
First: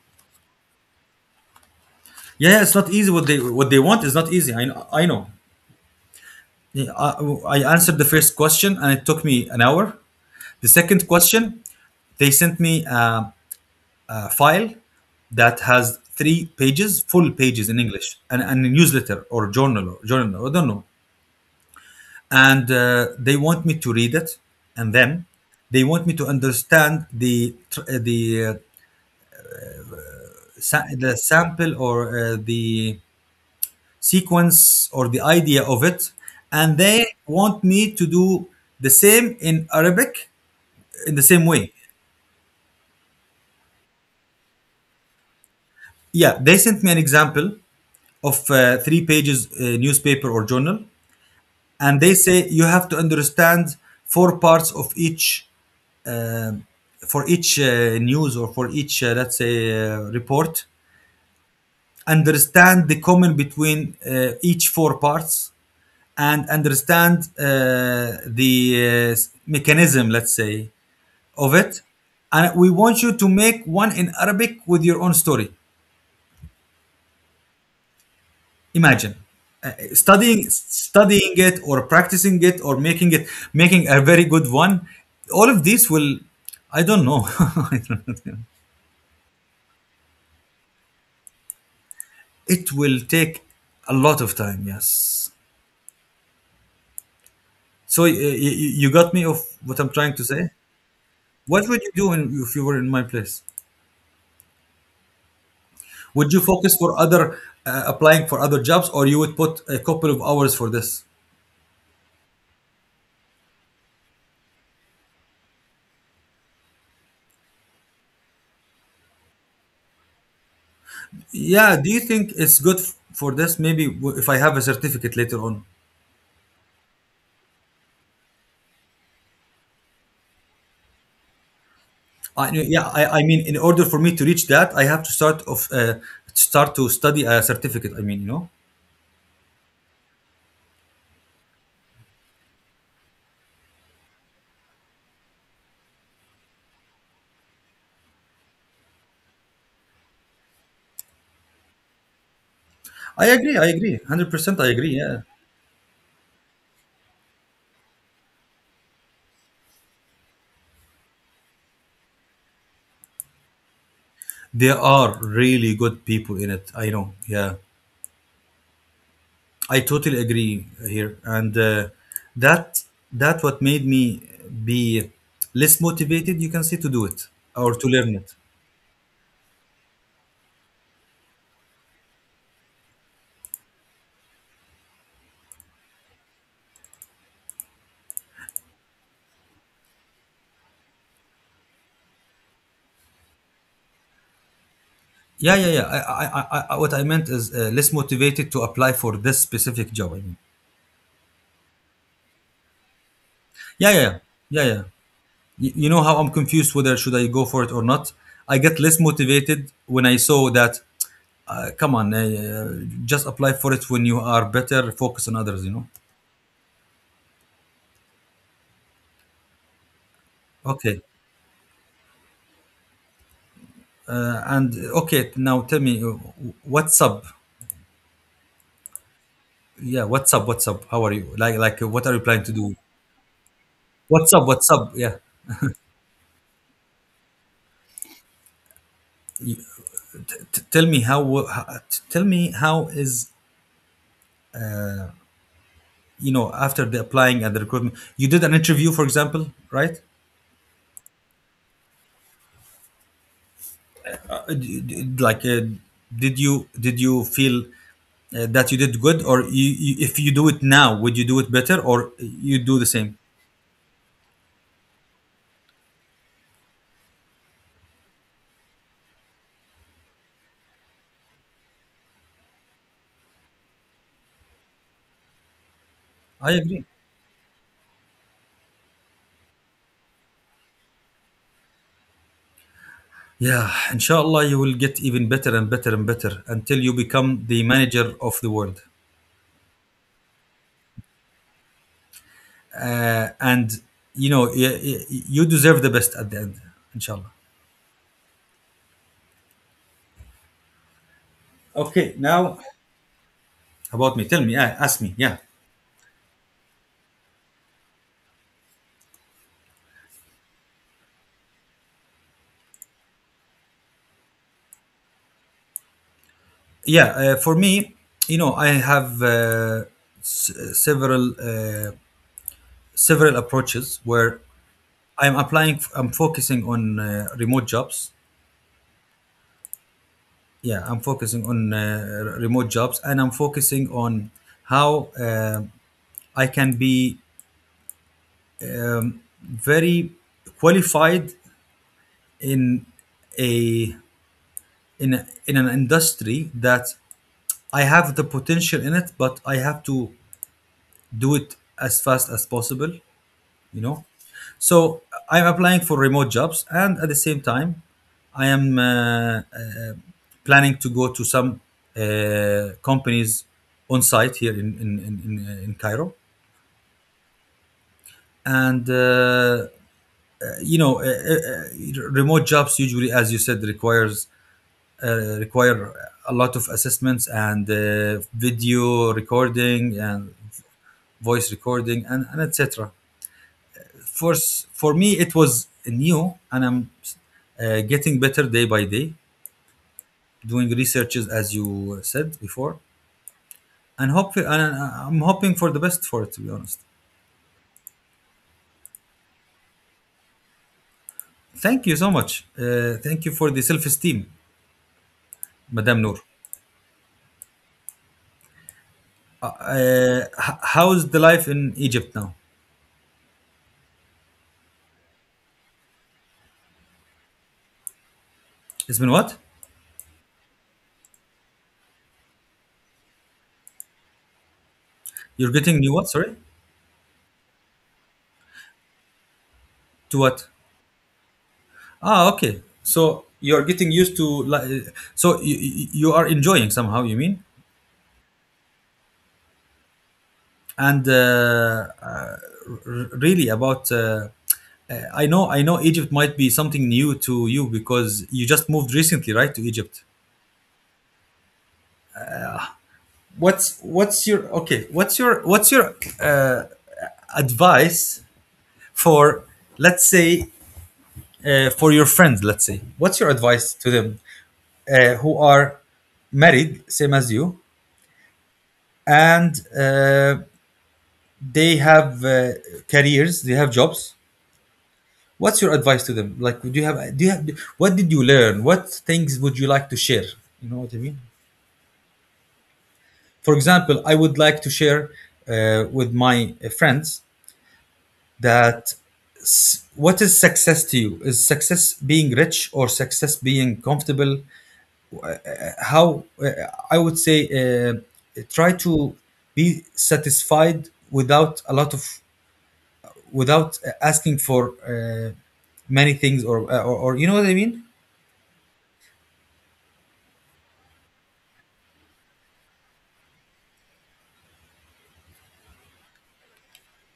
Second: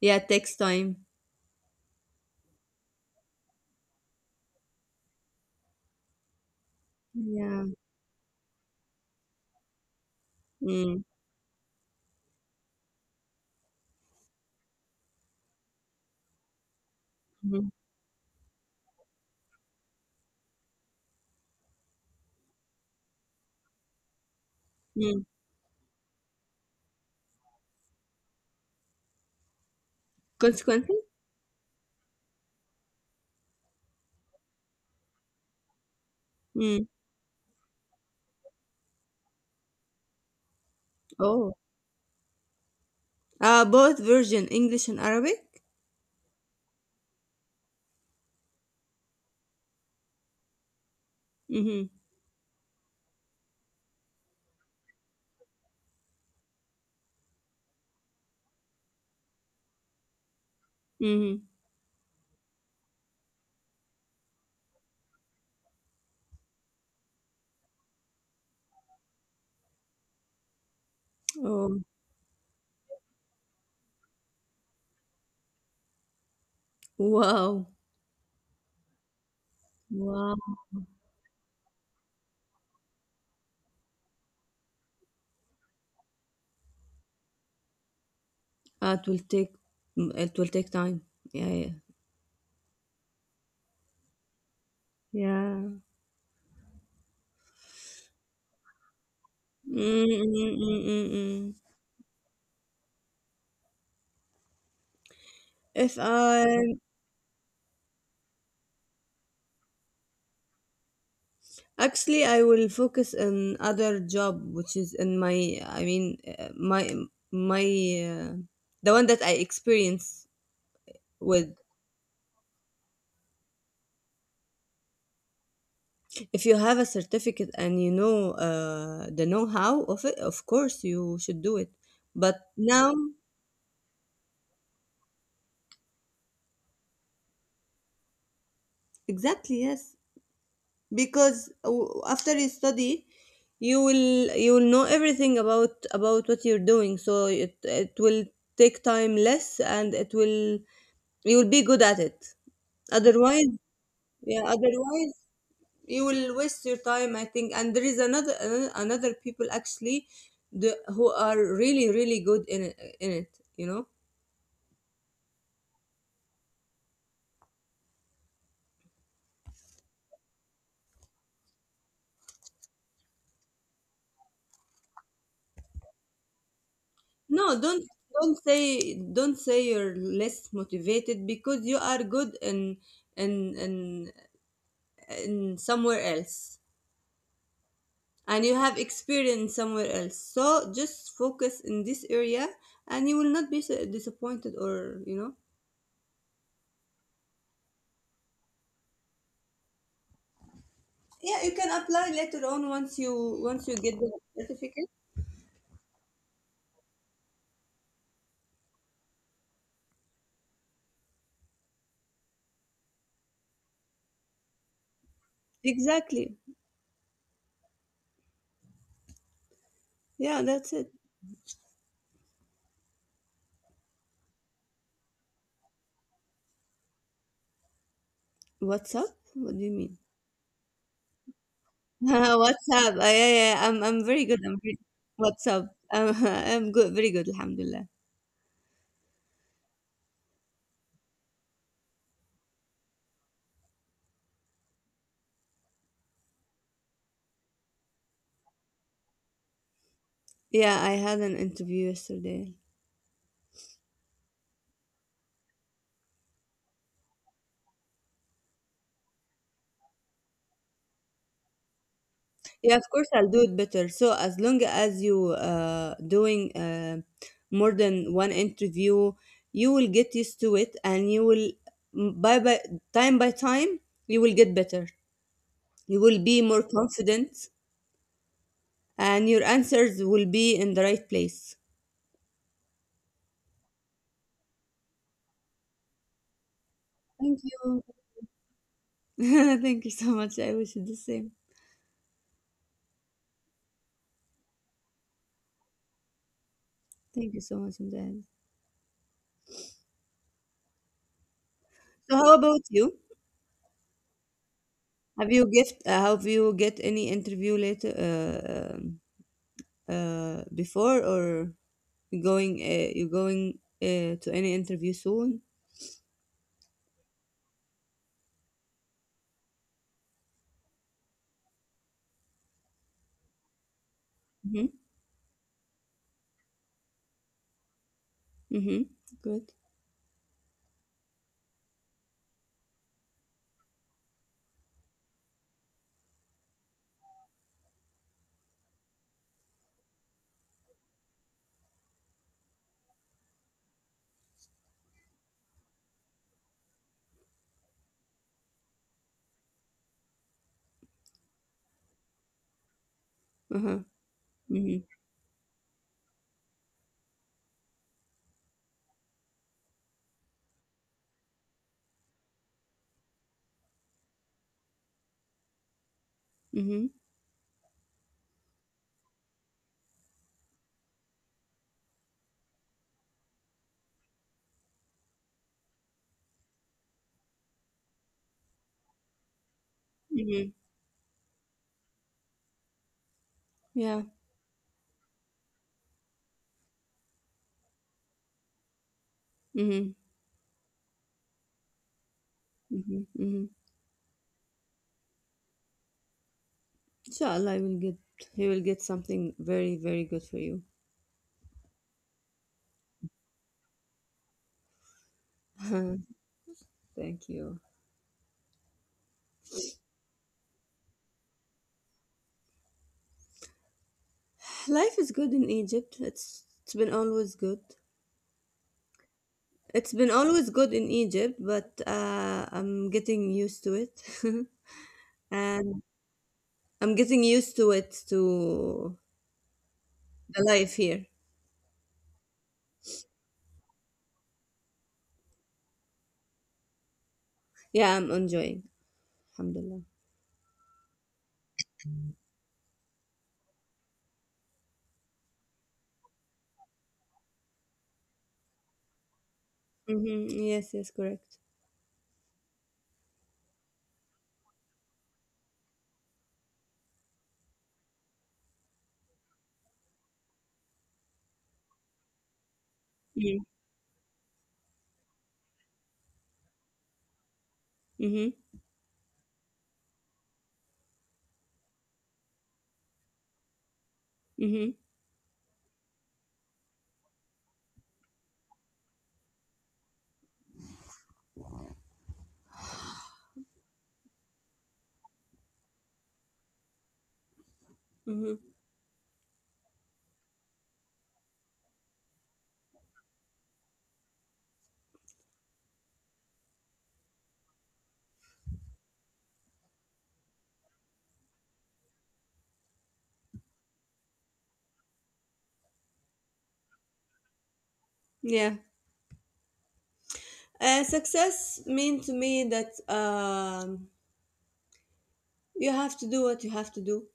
A: Yeah, it takes time.
B: Yeah, yeah, it's not easy. What they what they want is not easy. I know. I know. Yeah, I,
A: Yeah.
B: I answered the first question and it took me an hour. The
A: Mm,
B: second question, they sent me a, a file that has three pages, full pages
A: mhm,
B: in English, and, and a newsletter or journal or journal. I don't know. And uh, they want me to read it, and
A: mm.
B: then they want me to understand the tr- uh, the uh, sa-
A: Consequently?
B: the sample, or uh, the sequence or the idea of it, and
A: Mm.
B: they want me to do the same in Arabic, in the same
A: Oh.
B: way.
A: Uh, both version, English and Arabic?
B: Yeah, they sent me an example of uh, three pages, uh, newspaper or journal,
A: Mm-hmm.
B: and they say you have to understand four parts of each, um, for each, uh, news, or for each, uh, let's say, uh, report.
A: Mm-hmm.
B: Understand the common between, uh, each four parts, and understand, uh, the uh, mechanism, let's say, of
A: Oh.
B: it. And we want you to make one in Arabic with your own story.
A: Wow.
B: Imagine, uh, studying,
A: Wow.
B: studying it or practicing it or making it, making a very good one. All of these will, I don't know. I don't know.
A: Uh, it will take mm, it will take time. Yeah, yeah.
B: It will take a lot of time, yes.
A: Yeah.
B: So uh, you, you got me of what I'm
A: Mm,
B: trying to say?
A: mm, mm, mm, mm.
B: What would you do, in, if you were in my place?
A: If
B: Would you
A: I
B: focus for other, uh, applying for other jobs, or you would put a couple of hours for this?
A: Actually, I will focus on other job which is in my I mean, uh, my my uh, the one that I experience with.
B: Yeah, do you think it's good f- for this? Maybe w- if I have a certificate later on.
A: If you have a certificate and you know uh, the know-how of it, of course you should do it. But
B: I, yeah,
A: now,
B: I, I mean, in order for me to reach that, I have to start of, uh, start to study a certificate. I mean, you know,
A: exactly, yes, because w- after you study, you will you will know everything about about what you're doing. So it it will take time less, and it will you will be good at it.
B: I
A: Otherwise,
B: agree, I agree, hundred
A: yeah.
B: percent, I agree.
A: Otherwise,
B: Yeah,
A: you will waste your time, I think, and there is another, ano- another people actually the who are really, really good in it, in it you know
B: there are really good people in it. I know. Yeah, I totally agree here, and uh, that, that what made me be less motivated. You can say, to do it
A: no,
B: or
A: don't
B: to learn it.
A: don't say don't say you're less motivated because you are good in in in, in somewhere else, and you have experience somewhere else, so just focus in this area, and you will not be so disappointed or you know
B: Yeah, yeah, yeah. I, I, I, I, what I meant is, uh, less motivated to apply for this specific job. I mean,
A: Yeah, you can apply later on, once you once you
B: yeah,
A: get
B: yeah,
A: the
B: yeah, yeah, yeah.
A: certificate.
B: You know how I'm confused whether should I go for it or not. I get less motivated when I saw that. Uh, come on, uh, just apply for it when you are better. Focus on others. You know.
A: Exactly. Yeah, that's it.
B: Okay. Uh, and okay, now tell me, uh, what's up?
A: What's up? What do you mean?
B: Yeah, what's up? What's up? How are you? Like, like, uh, what are you planning to
A: What's
B: do?
A: up? Uh, yeah, yeah, yeah. I'm I'm very
B: What's
A: good.
B: up?
A: I'm
B: What's
A: very,
B: up? Yeah.
A: what's up? Um, I'm good. Very good. Alhamdulillah.
B: You- t- Tell me how, how. t- Tell me how is, you know, after the applying and the recruitment. You did an interview, for example, right?
A: Yeah, I had an interview yesterday.
B: Uh, d- d- like, uh, did you did you feel, uh, that you did good, or you, you, if you do it now, would you do it better, or you do the
A: Yeah, of
B: same?
A: course I'll do it better. So as long as you uh doing uh, more than one interview, you will get used to it, and you will m- by by time by time you will get better. You will
B: I
A: be more
B: agree.
A: confident, and your answers will be in the right place.
B: Yeah, inshallah, you will get even better and better and better until you become
A: Thank
B: the
A: you.
B: manager of the world.
A: Thank you so much. I wish you the same.
B: Uh, and you know, y- y- you deserve the best at the end, inshallah.
A: Thank you so much, Mujahid.
B: Okay,
A: So, how
B: now
A: about you?
B: about me. Tell me, yeah, ask me.
A: Have
B: Yeah,
A: you gift? Uh, have you get any interview later? Uh, um, uh, before or you going? Uh, you going uh, to any interview soon?
B: yeah. Uh, for me, you know, I have, uh, s- several, uh, several approaches where
A: Mm-hmm.
B: I'm applying. I'm focusing on, uh, remote jobs.
A: Mm-hmm. Good.
B: Yeah, I'm focusing on, uh, remote jobs, and I'm focusing on how. Uh, I can be very qualified in a in a, in an industry that I have the potential in it, but I have to do it as fast as possible.
A: Uh
B: You
A: huh.
B: know,
A: Mm-hmm.
B: so I'm applying for remote jobs, and at the same time, I am uh, uh, planning to go to some, uh, companies on site here in in in, in, in Cairo,
A: Mm-hmm.
B: and. Uh, you know, uh, uh, uh, remote jobs usually, as you said, requires uh, require a lot of assessments and, uh, video recording and
A: Mm-hmm.
B: voice recording and, and et cetera.
A: Yeah.
B: For s- for me, it was new, and I'm, uh, getting better day by day,
A: Mm-hmm.
B: doing researches as you said before,
A: Mm-hmm. Mm-hmm.
B: and hope and uh, I'm hoping for the best for it. To be honest,
A: Inshallah, you will get. You will get something very, very good for you.
B: thank you so much. Uh, thank you for the self esteem, Madame Noor.
A: Thank you.
B: Uh, uh, h- how's the life in Egypt now?
A: Life is good in Egypt. It's it's been always good.
B: It's been what?
A: It's been always good in Egypt, but uh, I'm getting used to it.
B: You're getting
A: And
B: new what? Sorry,
A: I'm getting used to it, to
B: to
A: the
B: what?
A: life here.
B: Ah, okay. So you're getting used to li- so you, you are enjoying somehow. You mean?
A: Yeah, I'm enjoying. Alhamdulillah.
B: And uh, uh, r- really about. Uh, uh, I know, I know. Egypt might be something new to you because you just moved recently, right, to Egypt.
A: Mm-hmm. Yes, yes, correct.
B: What's what's your okay? What's your what's your uh, advice for, let's say, uh, for your friends? Let's say, what's your
A: Mm-hmm.
B: advice to them, uh, who are married, same as you,
A: Mm-hmm.
B: and, uh, they have, uh, careers, they have jobs. What's your advice to them? Like, would you have? Do you have? What did you learn? What things would you like to share? You know what I mean. For example, I would like to share, uh, with my, uh, friends
A: Mm-hmm.
B: that, s- what is success to you? Is success being rich, or success being comfortable? How, uh, I would say, uh, try to be satisfied without a lot of, without, uh, asking for, uh, many things, or, uh, or or you know what I mean.
A: Yeah. Uh, success mean to me that, um, you have to do what you have to do.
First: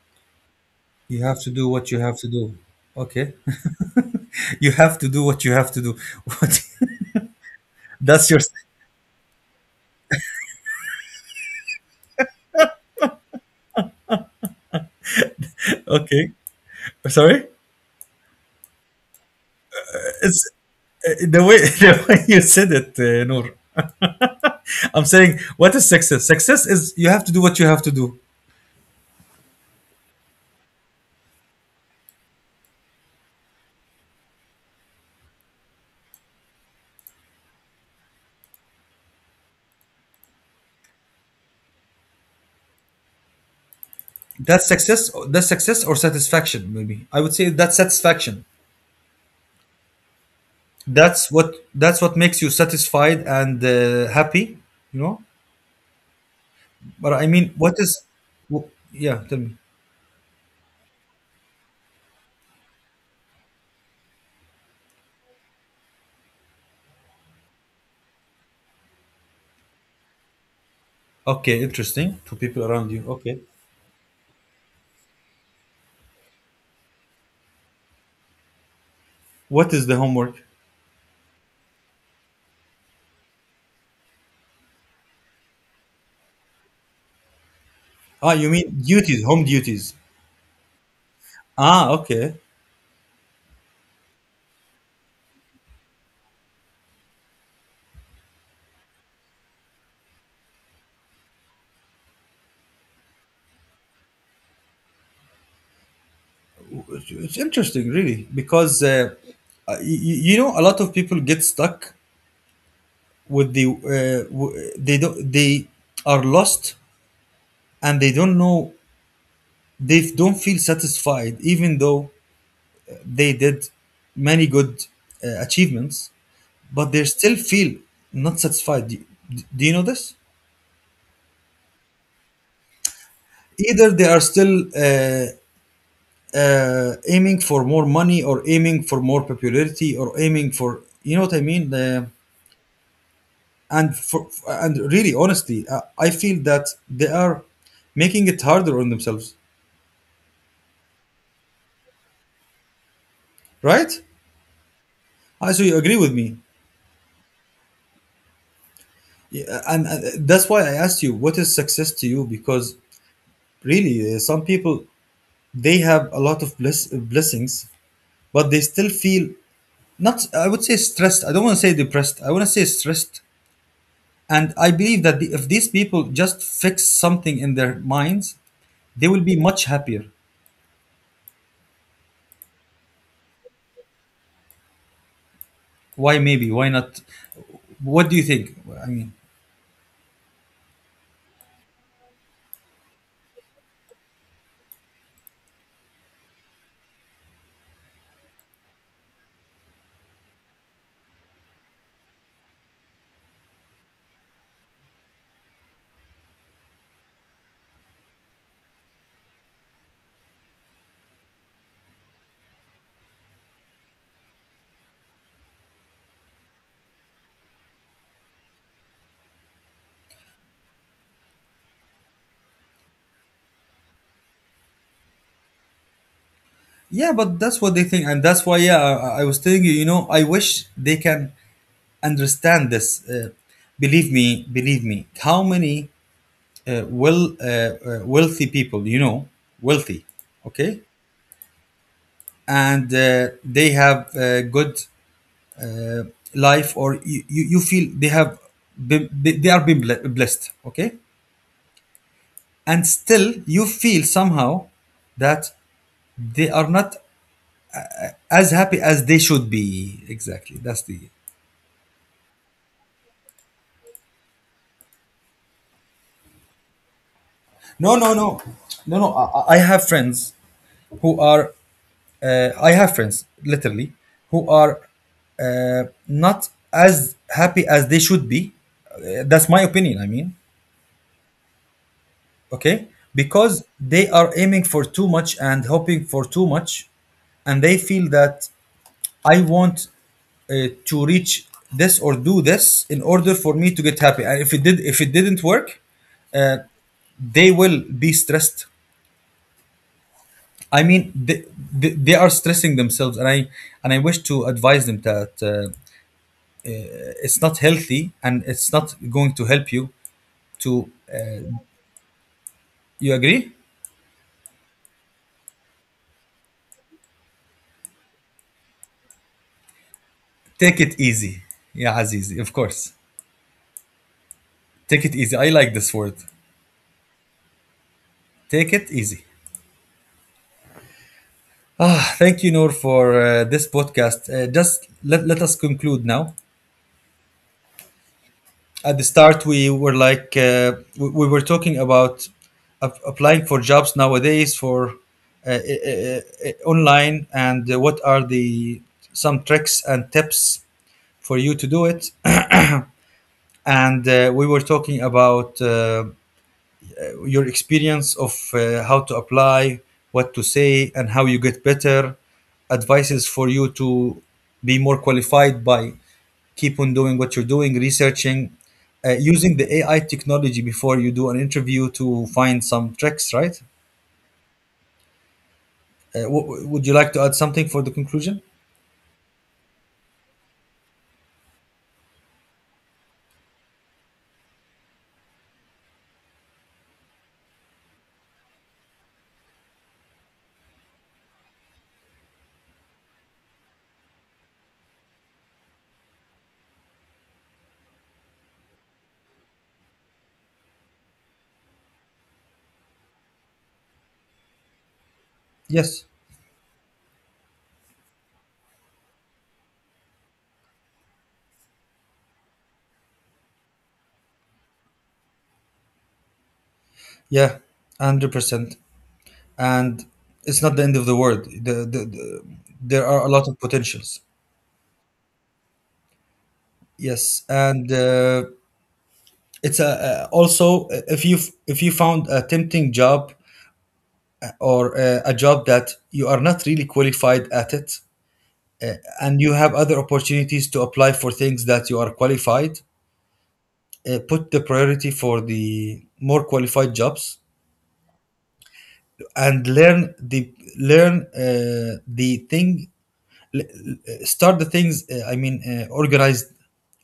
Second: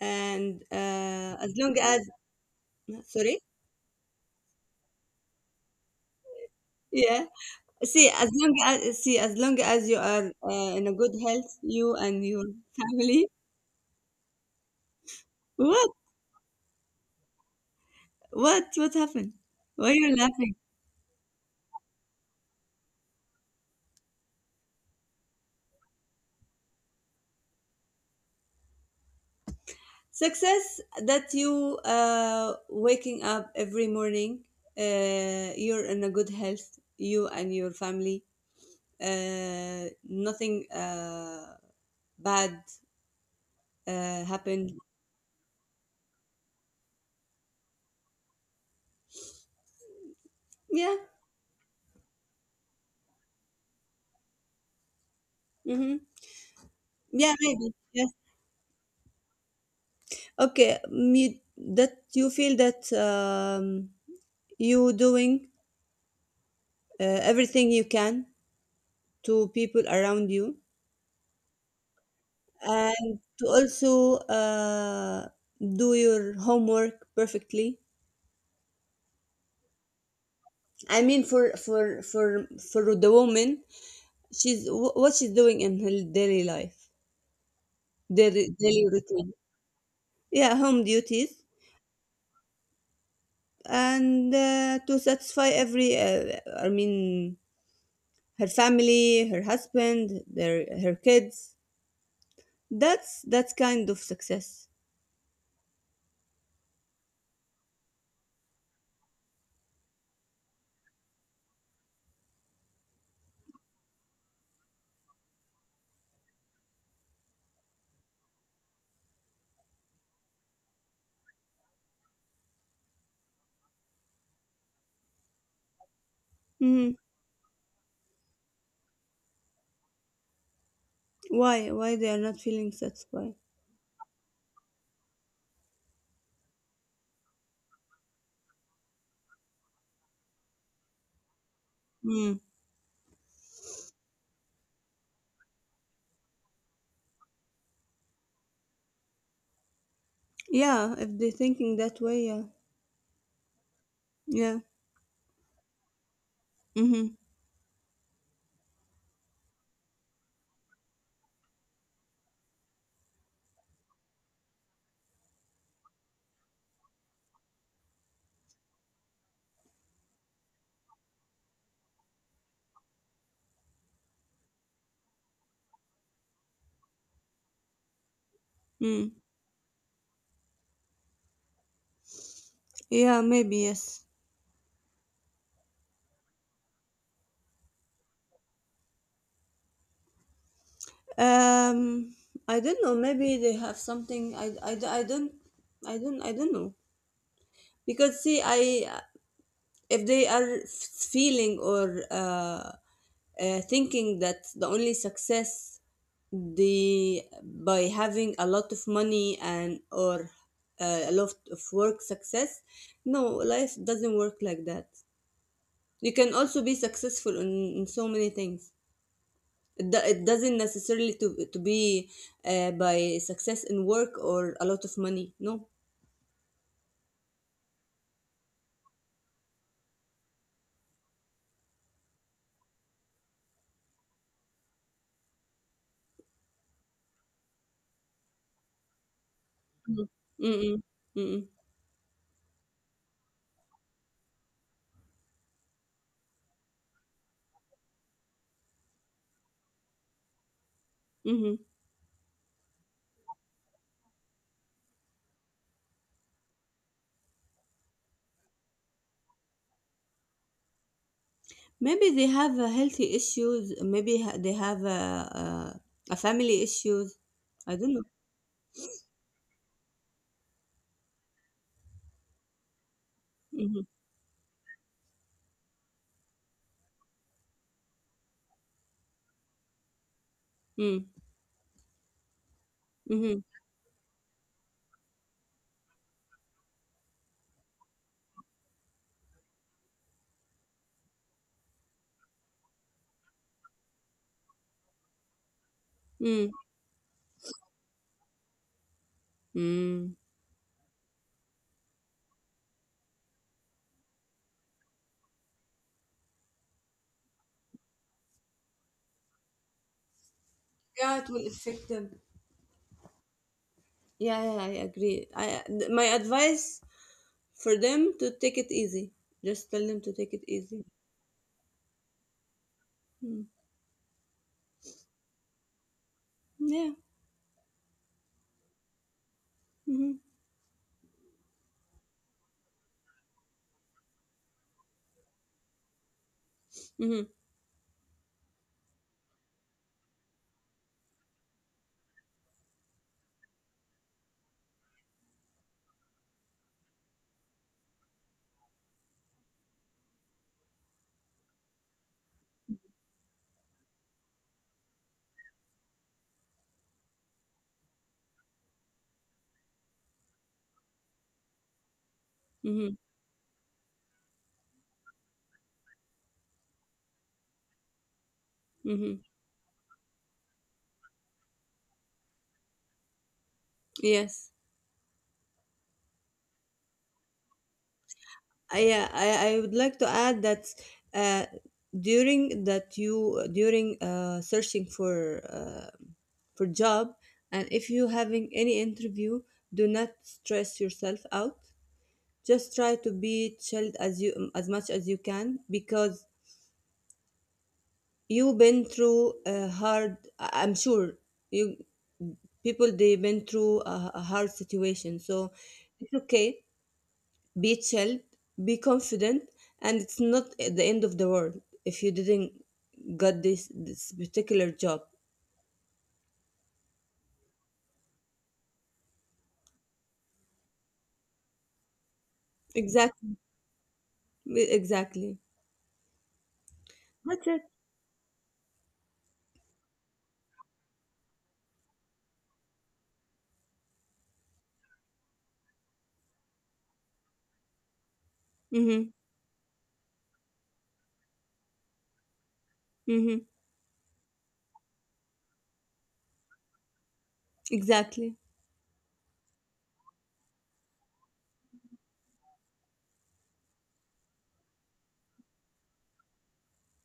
A: And
B: You
A: uh,
B: have to
A: as
B: do
A: long
B: what you
A: as,
B: have to do. Okay,
A: sorry?
B: you have to do what you have to do. What?
A: Yeah. See, as
B: That's your
A: long as see, as long as you are uh, in a good health, you and your family. What?
B: okay. Sorry,
A: What? What happened? Why you are you
B: it's,
A: laughing?
B: uh, the way the way you said it, uh, Noor. I'm saying, what is success? Success is you have to do what you have to do.
A: Success that you uh, waking up every morning. Uh, you're in a good health. You and your family. Uh, nothing uh, bad uh,
B: That's
A: happened.
B: success. That's success, or satisfaction. Maybe I would say that's satisfaction.
A: Yeah.
B: That's what, that's what makes you satisfied and, uh, happy, you know,
A: Mm-hmm.
B: but I
A: Yeah,
B: mean, what
A: maybe.
B: is,
A: Yes.
B: wh- yeah, tell me.
A: Okay. Me, that you feel that, um, you doing uh, everything you can to people around you,
B: Okay, interesting. To people around you,
A: and
B: okay.
A: to also uh, do your homework perfectly.
B: What is the homework?
A: I mean, for for for for the woman, she's wh- what she's doing in her daily life,
B: Ah, you
A: daily,
B: mean
A: daily
B: duties,
A: routine.
B: home duties.
A: Yeah, home duties,
B: Ah, okay.
A: and uh, to satisfy every, uh, I mean, her family, her husband, their her kids. That's that's kind of success.
B: It's interesting really, because, uh, uh, you, you know, a lot of people get stuck with the, uh, w- they don't, they are lost, and they don't know, they don't feel satisfied, even though they did many good, uh, achievements, but
A: Mhm.
B: they still feel not satisfied. Do, do you know this?
A: why why they are not feeling satisfied?
B: Either they are still, uh, uh, aiming for more money, or aiming for more popularity, or aiming for, you know what I mean. Uh,
A: Mm.
B: and for, and really, honestly, uh, I feel that they are making it harder on themselves,
A: Yeah, if they're thinking that way, yeah.
B: right?
A: Yeah.
B: Ah, so you agree with me.
A: Mm-hmm.
B: Yeah, and, and that's why I asked you what is success to you, because really, uh, some people, they have a lot of bless, blessings, but they still feel not. I would say stressed. I don't want to say depressed. I want to say stressed. And I believe that the, if these people just fix something in their minds, they
A: Mm.
B: will be much happier.
A: Yeah, maybe, yes.
B: Why maybe? Why not? What do you think? I mean,
A: Um, I don't know, maybe they have something. I, I, I don't I don't I don't know. Because see, I if they are feeling or uh, uh thinking that the only success, the by having a lot of money and or uh, a lot of work success, no, life doesn't work like that. You can also be successful in, in so many things. It, do, it doesn't necessarily to to be uh, by success in work or a lot of money. No.
B: yeah, but that's what they think, and that's why. Yeah, I, I was telling you. You know, I wish they can understand this. Uh, believe me, believe me. How many, uh, well uh, uh, wealthy people you know, wealthy,
A: Mhm.
B: okay,
A: Mm-mm. Mm-mm.
B: and, uh, they have, uh, good, uh, life, or you, you you feel they have been, they they are being ble- blessed, okay,
A: Mm-hmm.
B: and still you feel somehow that they are not as happy as they should be, exactly that's the.
A: Maybe they have uh, healthy issues. Maybe ha- they have uh, uh, a family issues. I
B: No
A: don't know.
B: no no no no i, I I have friends who are, uh, I have friends literally
A: Mm-hmm.
B: who are, uh, not as happy as they should be. Uh, that's my opinion, I mean,
A: Mm-hmm.
B: okay,
A: Mm-hmm.
B: because they are aiming for too much, and hoping for too much, and they feel that I want, uh, to reach this, or do this, in order for me to get happy, and if it did, if it didn't work,
A: Mm-hmm.
B: uh, they will be stressed.
A: mm
B: I mean they, they, they, are stressing themselves. And I, and I wish to advise them that, uh, it's not healthy, and it's not going to help you to,
A: Yeah, it will
B: uh,
A: affect them.
B: you agree.
A: Yeah, yeah, I agree. I th- my advice for them to take it easy. Just tell them to take it
B: Take
A: easy.
B: it easy. Yeah, azizi, of course,
A: Hmm.
B: take it easy, I like this word.
A: Yeah.
B: Take it easy.
A: Mhm.
B: Ah, thank you, Noor, for, uh, this podcast. Uh, just let, let us conclude now.
A: Mhm.
B: At the start, we were like, uh, we, we were talking about, ap- applying for jobs nowadays for, uh, uh, uh, uh, online, and, uh, what are the some tricks and tips for you to do it. And, uh, we were talking about, uh, your experience of, uh, how to apply, what to say, and how you get better.
A: Mhm.
B: Advices for you to be more qualified by keep on doing what you're doing, researching, uh,
A: Mhm.
B: using the A I technology before you do an interview to find some tricks, right?
A: Yes.
B: Uh, w- would you like to add something for the conclusion?
A: I, yeah, I, I would like to add that, uh, during that you during uh, searching for uh, for job, and if you having any interview, do not stress yourself out. Just try to be chilled as you um, as much as you can, because you've been through a hard. I- I'm sure you people they have been through a, a hard situation, so
B: Yes.
A: it's okay. Be chill, be confident, and it's not the end of the world if you didn't got this this particular job.
B: Yeah, one hundred percent. And it's not the end of the world. The, the, the, there are a
A: Exactly.
B: lot of potentials.
A: Exactly.
B: Yes.
A: That's it.
B: And, uh, it's a, uh, also, uh, if you, if you found a tempting job, or, uh, a job that you are not really qualified at it,
A: Mm-hmm.
B: and you have other opportunities to apply for things that you are qualified,
A: Mm-hmm.
B: uh, put the priority for the more qualified jobs,
A: Exactly.
B: and learn the, learn, uh, the thing, l- l- start the things, uh, I mean, uh, organized,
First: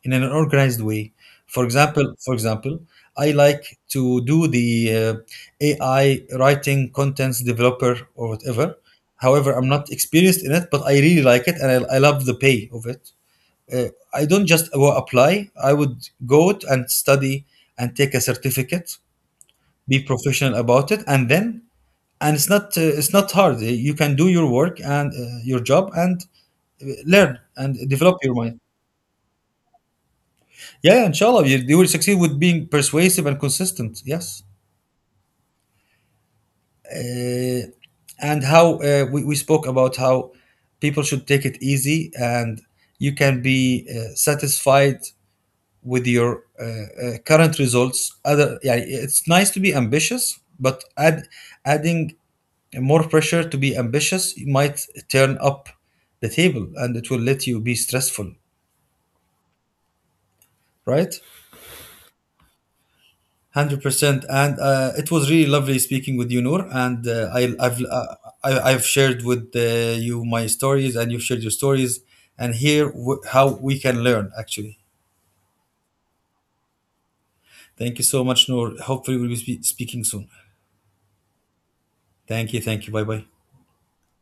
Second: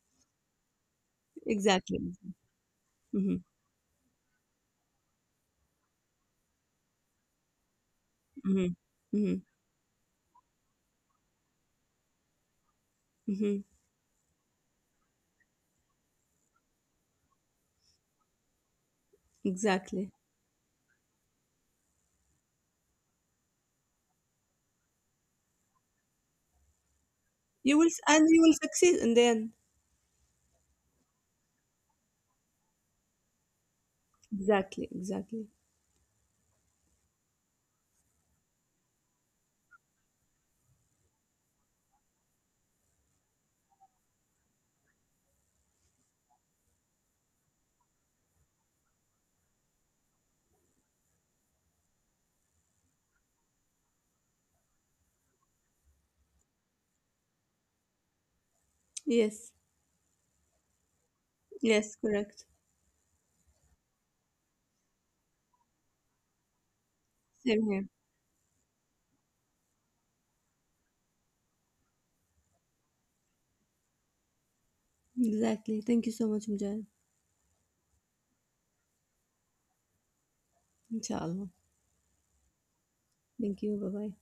B: in an organized way. For
A: Exactly.
B: example, for example, I
A: Mm-hmm.
B: like to do the, uh, A I writing contents developer or whatever.
A: Mm-hmm. Mm-hmm.
B: However, I'm not experienced in it, but I really like it, and i, I love the pay of it.
A: Mm-hmm.
B: Uh, I don't just go apply, I would go out and study, and take a certificate, be
A: Exactly.
B: professional about it, and then, and it's not, uh, it's not hard, you can do your work and, uh, your job, and, uh, learn
A: You
B: and
A: will,
B: develop
A: and
B: your
A: you will
B: mind.
A: succeed in the end.
B: Yeah, yeah, inshallah, you, you will succeed with being persuasive and consistent, yes.
A: Exactly. Exactly.
B: Uh, and how, uh, we, we spoke about how people should take it easy, and you can be, uh, satisfied with your, uh, uh, current results. Other, yeah, it's nice to be ambitious, but add, adding more pressure to be ambitious might turn up the table, and it will let you be stressful,
A: Yes.
B: right?
A: Yes. Correct.
B: one hundred percent. And, uh, it was really lovely speaking with you, Noor, and, uh, I,
A: Same
B: I've,
A: here.
B: uh, I, I've shared with, uh, you my stories, and you've shared your stories, and here, w- how we can learn actually.
A: Exactly. Thank you so much, Mujahid.
B: Thank you so much, Noor, hopefully we'll be spe- speaking soon.
A: Inshallah.
B: Thank you, thank you, bye bye.
A: Thank you. Bye bye.